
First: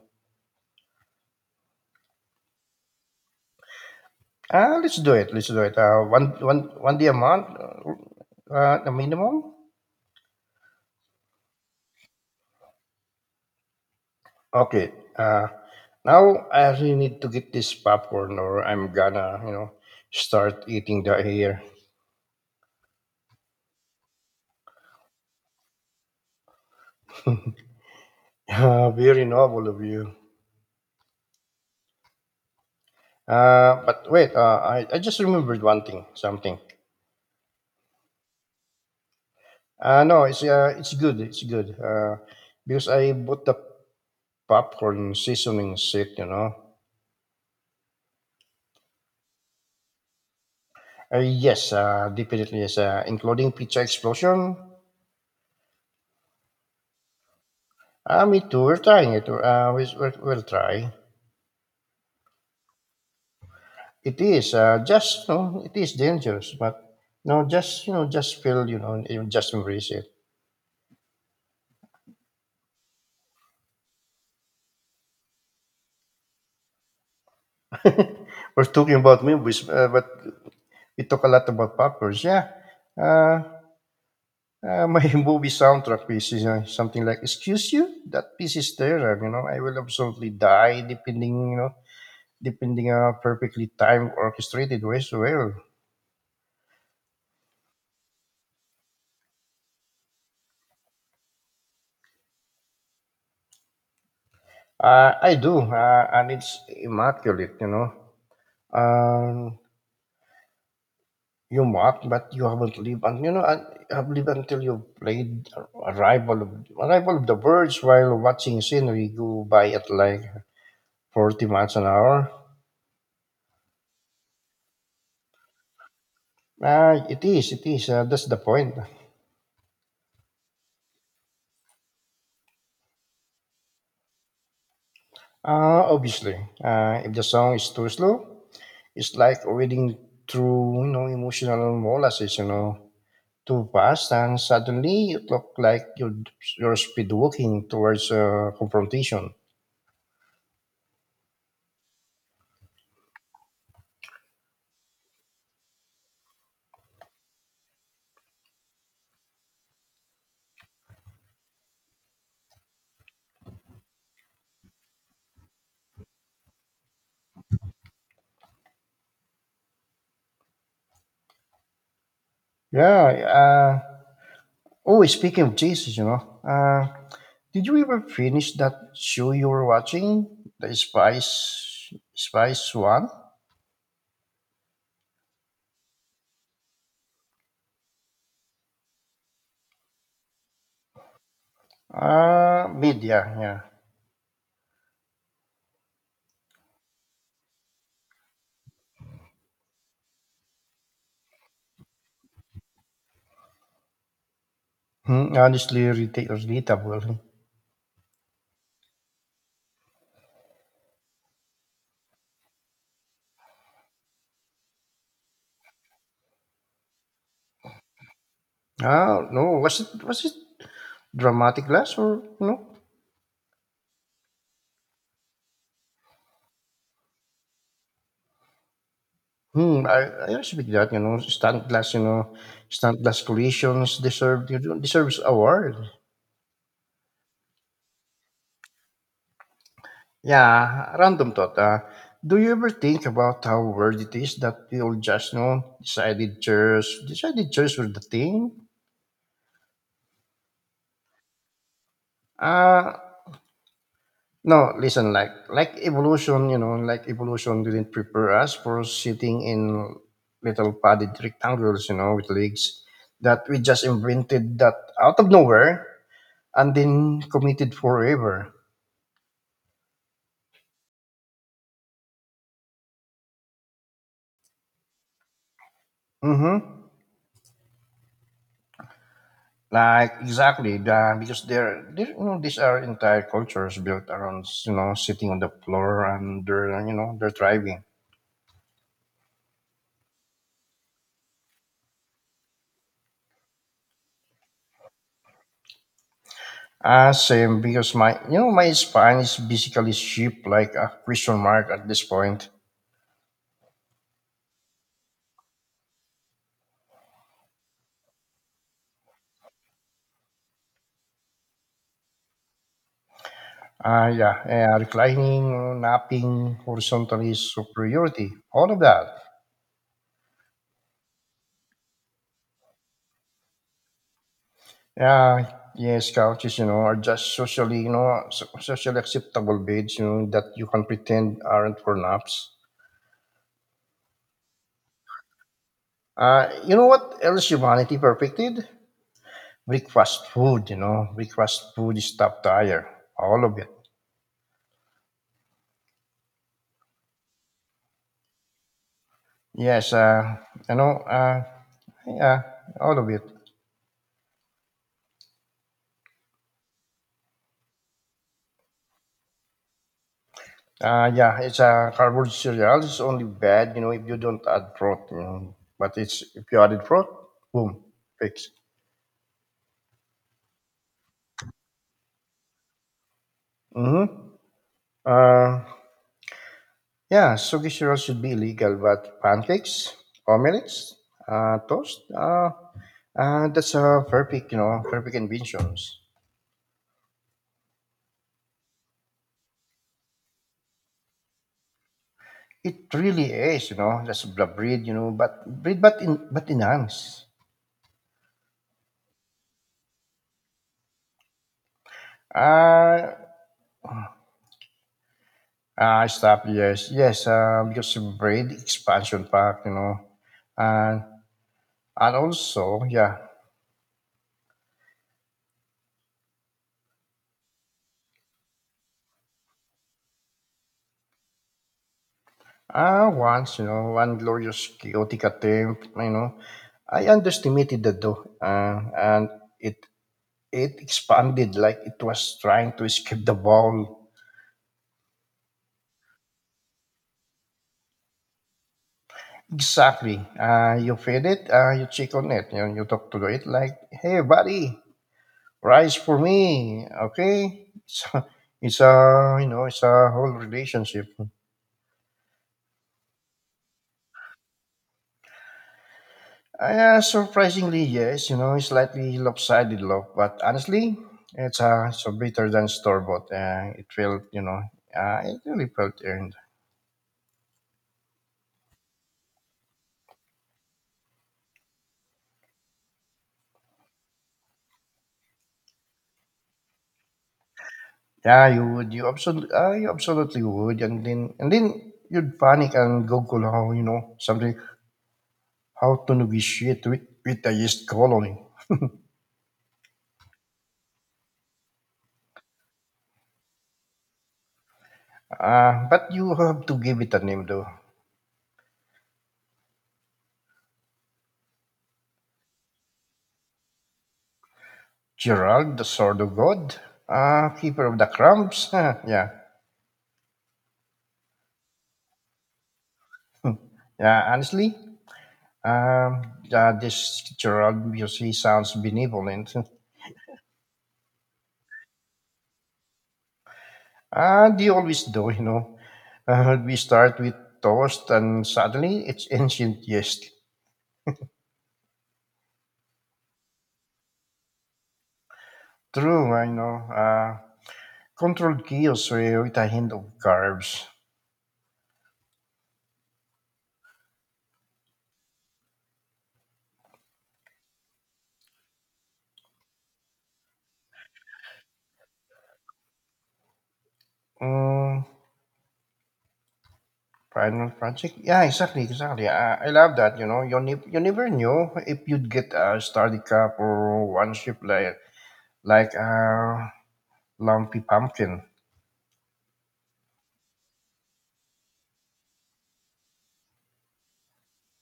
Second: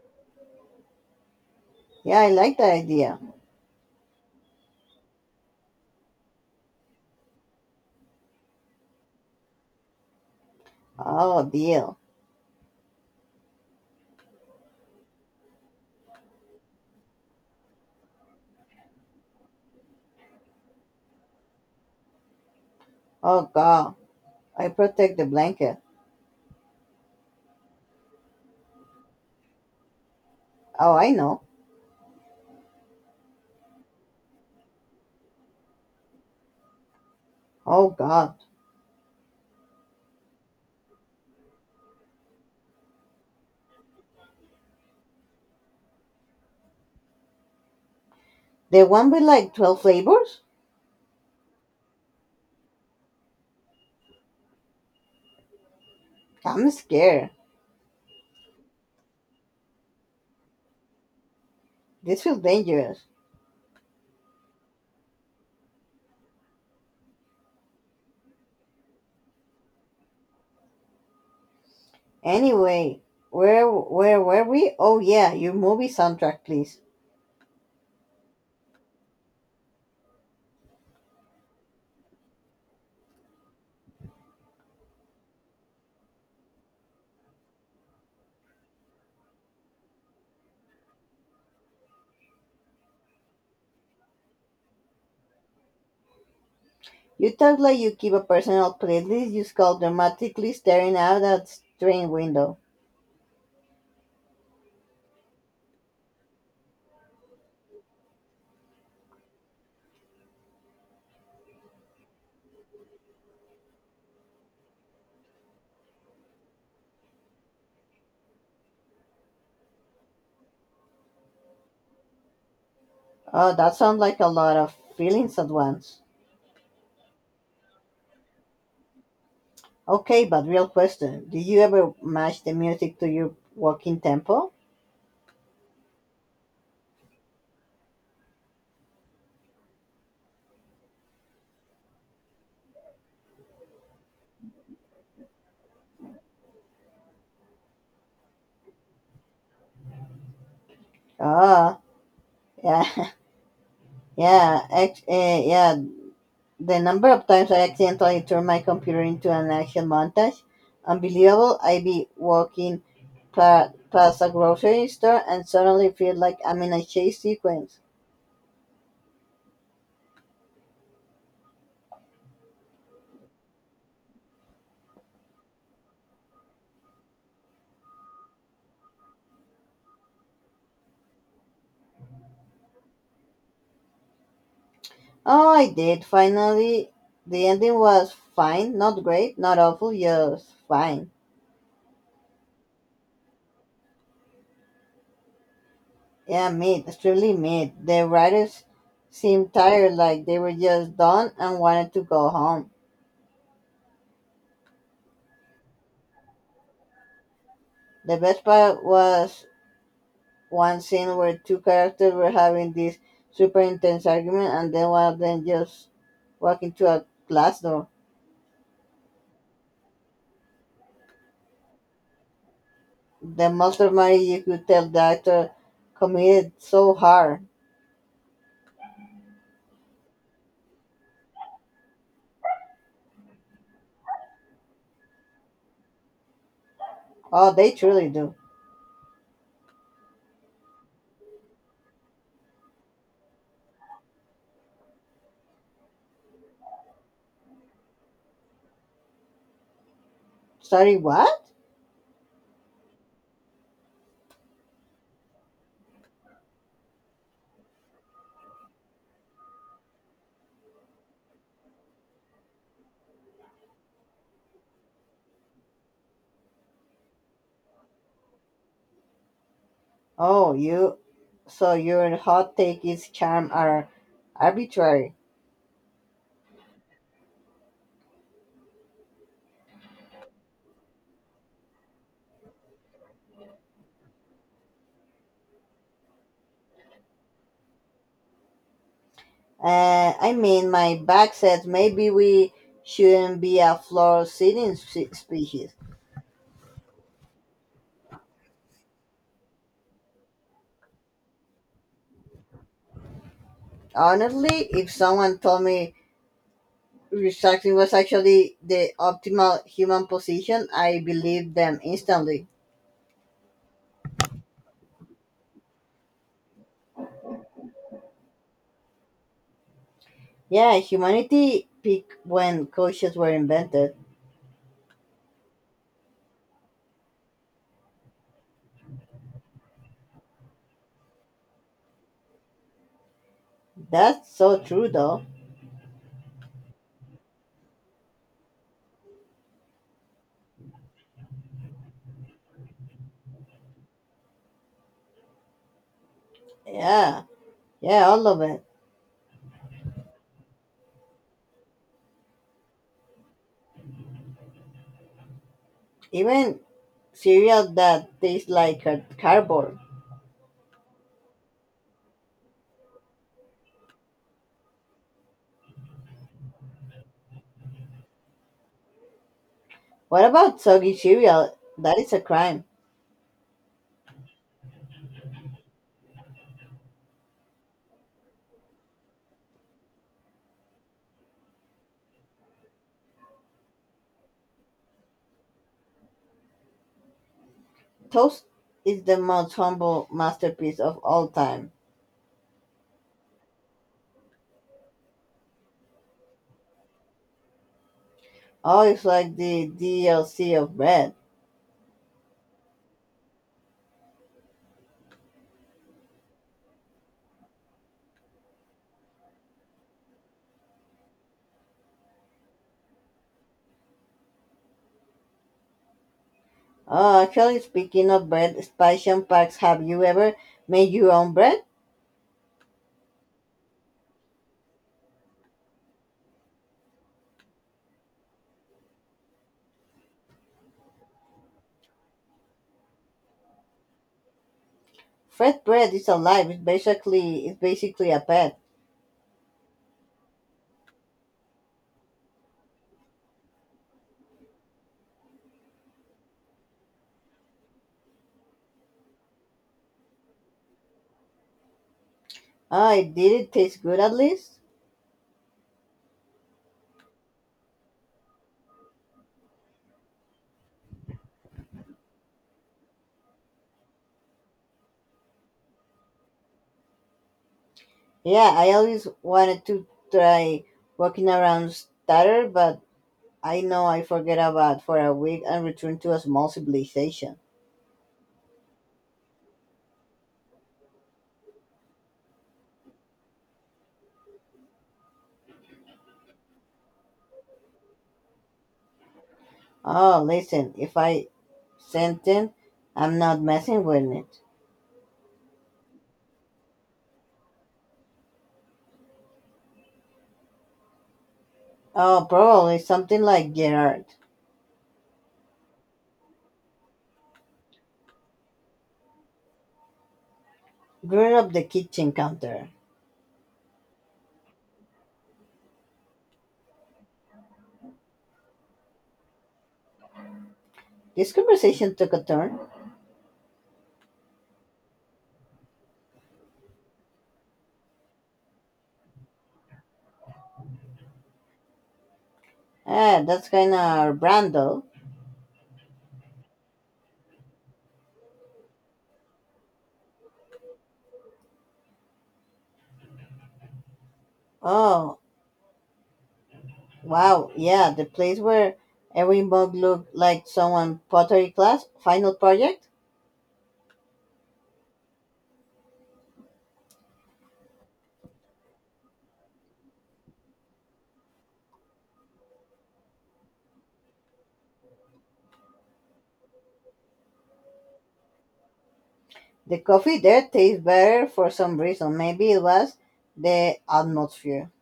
[SPEAKER 2] Yeah, I like that idea.
[SPEAKER 1] let's do it. Let's do it. One day a month, the minimum.
[SPEAKER 2] Oh, deal.
[SPEAKER 1] Okay. Now I really need to get this popcorn, or I'm gonna start eating the air.
[SPEAKER 2] Oh, god. I protect the blanket.
[SPEAKER 1] Very noble of you.
[SPEAKER 2] Oh, I know.
[SPEAKER 1] But wait, I just remembered something.
[SPEAKER 2] Oh, god.
[SPEAKER 1] No, it's good, it's good. Because I bought the popcorn seasoning set.
[SPEAKER 2] The one with like 12 flavors?
[SPEAKER 1] Yes, definitely yes, including pizza explosion.
[SPEAKER 2] I'm scared.
[SPEAKER 1] Me too. We're trying it. We'll try.
[SPEAKER 2] This feels dangerous.
[SPEAKER 1] It is dangerous, but no, just just feel you just embrace it.
[SPEAKER 2] Anyway, where were we? Oh, yeah, your movie soundtrack please.
[SPEAKER 1] We're talking about movies, but It talk a lot about poppers. Yeah. Uh, my movie soundtrack piece is something like, "Excuse you, that piece is terrible." I will absolutely die depending on how perfectly timed, orchestrated ways. To Well,
[SPEAKER 2] You talk like you keep a personal playlist, you scowl dramatically, staring out that train window.
[SPEAKER 1] I do, and it's immaculate. um, you mock, but you haven't lived, and you have lived until you played Arrival of the Birds while watching scenery go by at like 40 miles an hour.
[SPEAKER 2] Oh, that sounds like a lot of feelings at once.
[SPEAKER 1] It is, it is. That's the point.
[SPEAKER 2] Okay, but real question. Do you ever match the music to your walking tempo?
[SPEAKER 1] Obviously, if the song is too slow, it's like reading through, emotional molasses, too fast, and suddenly you look like you're speed walking towards confrontation.
[SPEAKER 2] Oh, yeah, yeah, yeah. The number of times I accidentally turned my computer into an action montage, unbelievable. I be walking past a grocery store and suddenly feel like I'm in a chase sequence.
[SPEAKER 1] Yeah. Uh, oh, speaking of Jesus, did you ever finish that show you were watching, the Spice One?
[SPEAKER 2] Oh, I did finally. The ending was fine, not great, not awful, just fine.
[SPEAKER 1] Mid, yeah, yeah.
[SPEAKER 2] Yeah, mid, extremely mid. The writers seemed tired, like they were just done and wanted to go home.
[SPEAKER 1] Hmm, honestly, relatable.
[SPEAKER 2] The best part was one scene where two characters were having this super intense argument, and then one of them just walked into a glass door.
[SPEAKER 1] Ah, no, was it dramatic glass or you know?
[SPEAKER 2] The most of money you could tell the actor committed so hard.
[SPEAKER 1] Hmm, I respect that. You know, stunt glass. You know, stunt glass collisions deserves award.
[SPEAKER 2] Oh, they truly do.
[SPEAKER 1] Yeah, random thought. Do you ever think about how weird it is that we all just decided chairs were the thing?
[SPEAKER 2] Sorry, what?
[SPEAKER 1] Uh No, listen, like evolution didn't prepare us for sitting in little padded rectangles, with legs that we just invented that out of nowhere and then committed forever.
[SPEAKER 2] Oh, you. So your hot take is charm are arbitrary.
[SPEAKER 1] Mm-hmm. Like exactly the because they're, these are entire cultures built around sitting on the floor and they're you know they're thriving.
[SPEAKER 2] I mean, my back says maybe we shouldn't be a floor sitting species.
[SPEAKER 1] Ah, same because my you know my spine is basically shaped like a question mark at this point.
[SPEAKER 2] Honestly, if someone told me recycling was actually the optimal human position, I believed them instantly.
[SPEAKER 1] Ah, yeah, reclining, napping, horizontal is superiority, all of that.
[SPEAKER 2] Yeah, humanity peaked when coaches were invented.
[SPEAKER 1] Yeah, yes, couches, are just socially, socially acceptable beds, that you can pretend aren't for naps.
[SPEAKER 2] That's so true, though.
[SPEAKER 1] You know what else humanity perfected? Breakfast food, breakfast food is top tier, all of it.
[SPEAKER 2] Yeah, yeah, all of it.
[SPEAKER 1] Yes, you know, uh, yeah, all of it.
[SPEAKER 2] Even cereal that tastes like cardboard.
[SPEAKER 1] Yeah, it's a carbonated cereal. It's only bad, if you don't add fruit. But it's if you added fruit, boom, fix.
[SPEAKER 2] What about soggy cereal? That is a crime.
[SPEAKER 1] Mm-hmm. Uh, yeah, soggy cereal should be illegal, but pancakes, omelets, toast, that's a perfect, perfect inventions.
[SPEAKER 2] Toast is the most humble masterpiece of all time.
[SPEAKER 1] It really is, that's the breed, but enhance.
[SPEAKER 2] Oh, it's like the DLC of bread.
[SPEAKER 1] Uh, Stop, yes, yes, because of brain expansion pack, and and also, yeah,
[SPEAKER 2] Oh, actually, speaking of bread, Spice Packs, have you ever made your own bread?
[SPEAKER 1] once, one glorious chaotic attempt, I underestimated the door, and it it expanded like it was trying to escape the ball.
[SPEAKER 2] Fresh bread is alive. It's basically a pet.
[SPEAKER 1] Exactly. You feed it. You check on it. You talk to it like, "Hey, buddy, rise for me, okay?" So it's a whole relationship.
[SPEAKER 2] Oh, it did it taste good at least?
[SPEAKER 1] Surprisingly, yes. It's slightly lopsided look, but honestly, it's so better than store bought. It really felt earned.
[SPEAKER 2] Yeah, I always wanted to try walking around starter, but I know I forget about for a week and return to a small civilization.
[SPEAKER 1] Yeah, you would. You absolutely would. And then you'd panic and Google how you know something how to negotiate with the yeast colony.
[SPEAKER 2] Oh, listen, if I sent it, I'm not messing with it.
[SPEAKER 1] But you have to give it a name though.
[SPEAKER 2] Oh, probably something like Gerard.
[SPEAKER 1] Gerald, the sword of God, keeper of the crumbs. Yeah,
[SPEAKER 2] Drew up the kitchen counter.
[SPEAKER 1] yeah. Honestly, yeah, this Gerald because sounds benevolent.
[SPEAKER 2] This conversation took a turn.
[SPEAKER 1] They always do. We start with toast and suddenly it's ancient yeast.
[SPEAKER 2] Ah, that's kind of our brand, though.
[SPEAKER 1] True, I know. Controlled chaos with a hint of carbs.
[SPEAKER 2] Oh, wow, yeah, the place where every mug looked like someone pottery class, final project.
[SPEAKER 1] Mm, Final project? Yeah, exactly, exactly. I love that, you know. You never knew if you'd get a starter cup or one ship like a lumpy pumpkin.
[SPEAKER 2] The coffee there tastes better for some reason. Maybe it was the atmosphere.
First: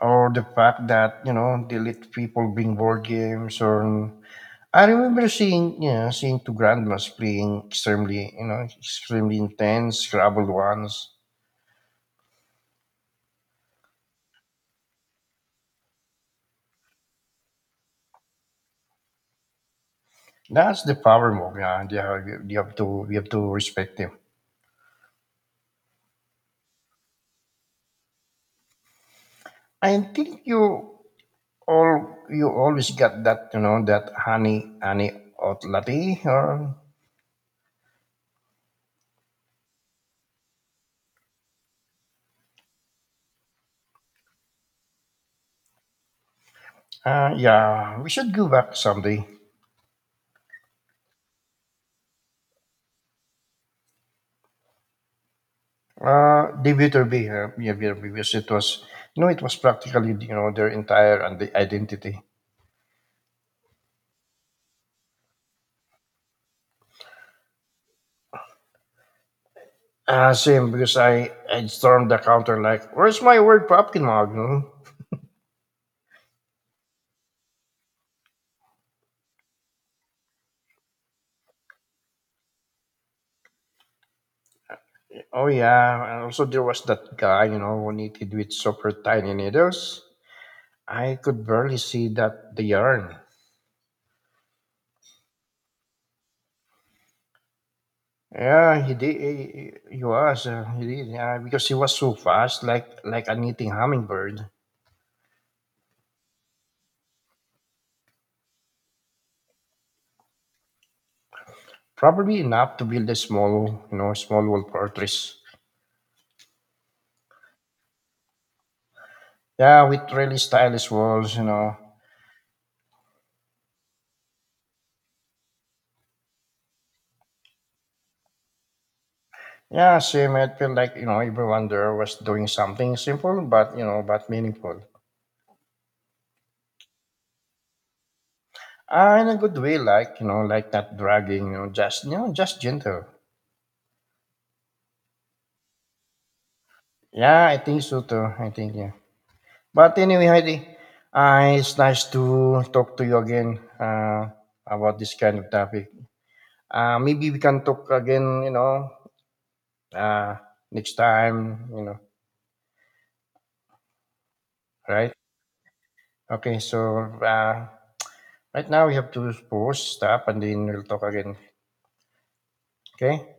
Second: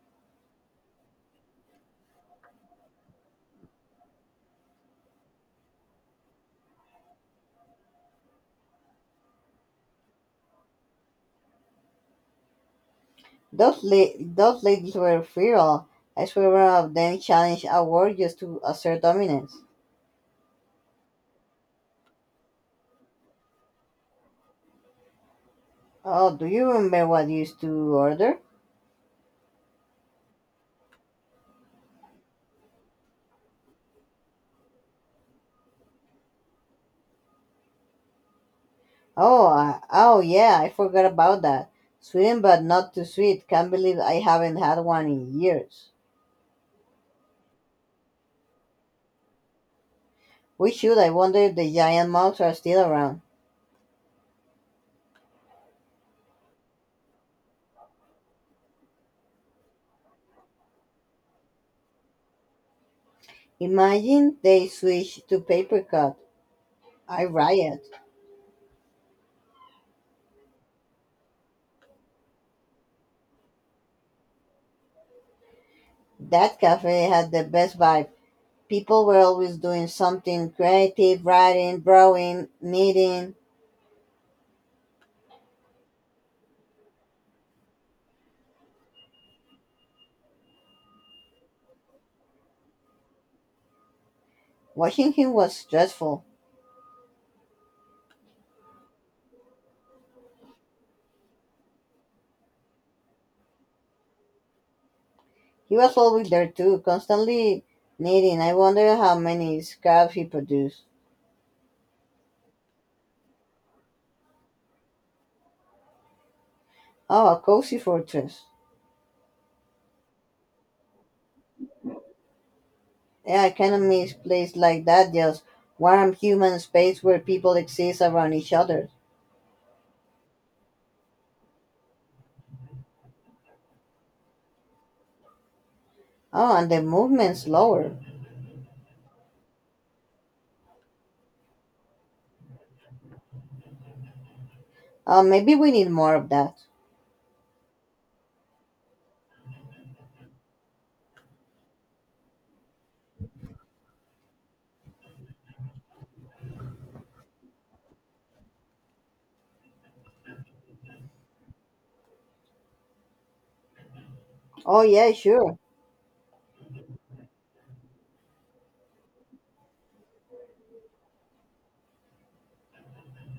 [SPEAKER 1] Or the fact that they let people bring board games or I remember seeing you know seeing two grandmas playing extremely you know extremely intense Scrabble ones.
[SPEAKER 2] Those ladies were feral, as several of them challenged our warriors to assert dominance.
[SPEAKER 1] That's the power move. Yeah, they have, you have to we have to respect them.
[SPEAKER 2] Oh, do you remember what you used to order?
[SPEAKER 1] I think you always got that you know that honey hot latte or
[SPEAKER 2] Oh, I forgot about that. Sweet but not too sweet. Can't believe I haven't had one in years.
[SPEAKER 1] yeah we should go back someday.
[SPEAKER 2] We should. I wonder if the giant mouse are still around.
[SPEAKER 1] The be Yeah, Viterbi, because it was practically, their entire and identity.
[SPEAKER 2] Imagine they switch to paper cut. I riot.
[SPEAKER 1] Same, because I stormed the counter like, where's my word popkin mug? You know?
[SPEAKER 2] That cafe had the best vibe. People were always doing something creative, writing, drawing, knitting.
[SPEAKER 1] Oh, yeah. And also, there was that guy, who knitted with super tiny needles. I could barely see that the yarn.
[SPEAKER 2] Watching him was stressful.
[SPEAKER 1] Yeah, he did. He was. He did. Yeah, because he was so fast, like a knitting hummingbird.
[SPEAKER 2] He was always there too, constantly knitting. I wonder how many scraps he produced.
[SPEAKER 1] Probably enough to build a small wall fortress.
[SPEAKER 2] Oh, a cozy fortress.
[SPEAKER 1] Yeah, with really stylish walls.
[SPEAKER 2] Yeah, I kind of miss place like that, just warm human space where people exist around each other.
[SPEAKER 1] Yeah, same. It felt like everyone there was doing something simple, but meaningful.
[SPEAKER 2] Oh, and the movement's slower.
[SPEAKER 1] Ah, in a good way, like like not dragging, just just gentle.
[SPEAKER 2] Maybe we need more of that.
[SPEAKER 1] Yeah, I think so too. I think yeah. But anyway, Heidi, it's nice to talk to you again about this kind of topic. Maybe we can talk again, uh, next time,
[SPEAKER 2] Oh, yeah,
[SPEAKER 1] right?
[SPEAKER 2] sure.
[SPEAKER 1] Okay, so uh, Right now, we have to pause, stop, and then we'll talk again. Okay?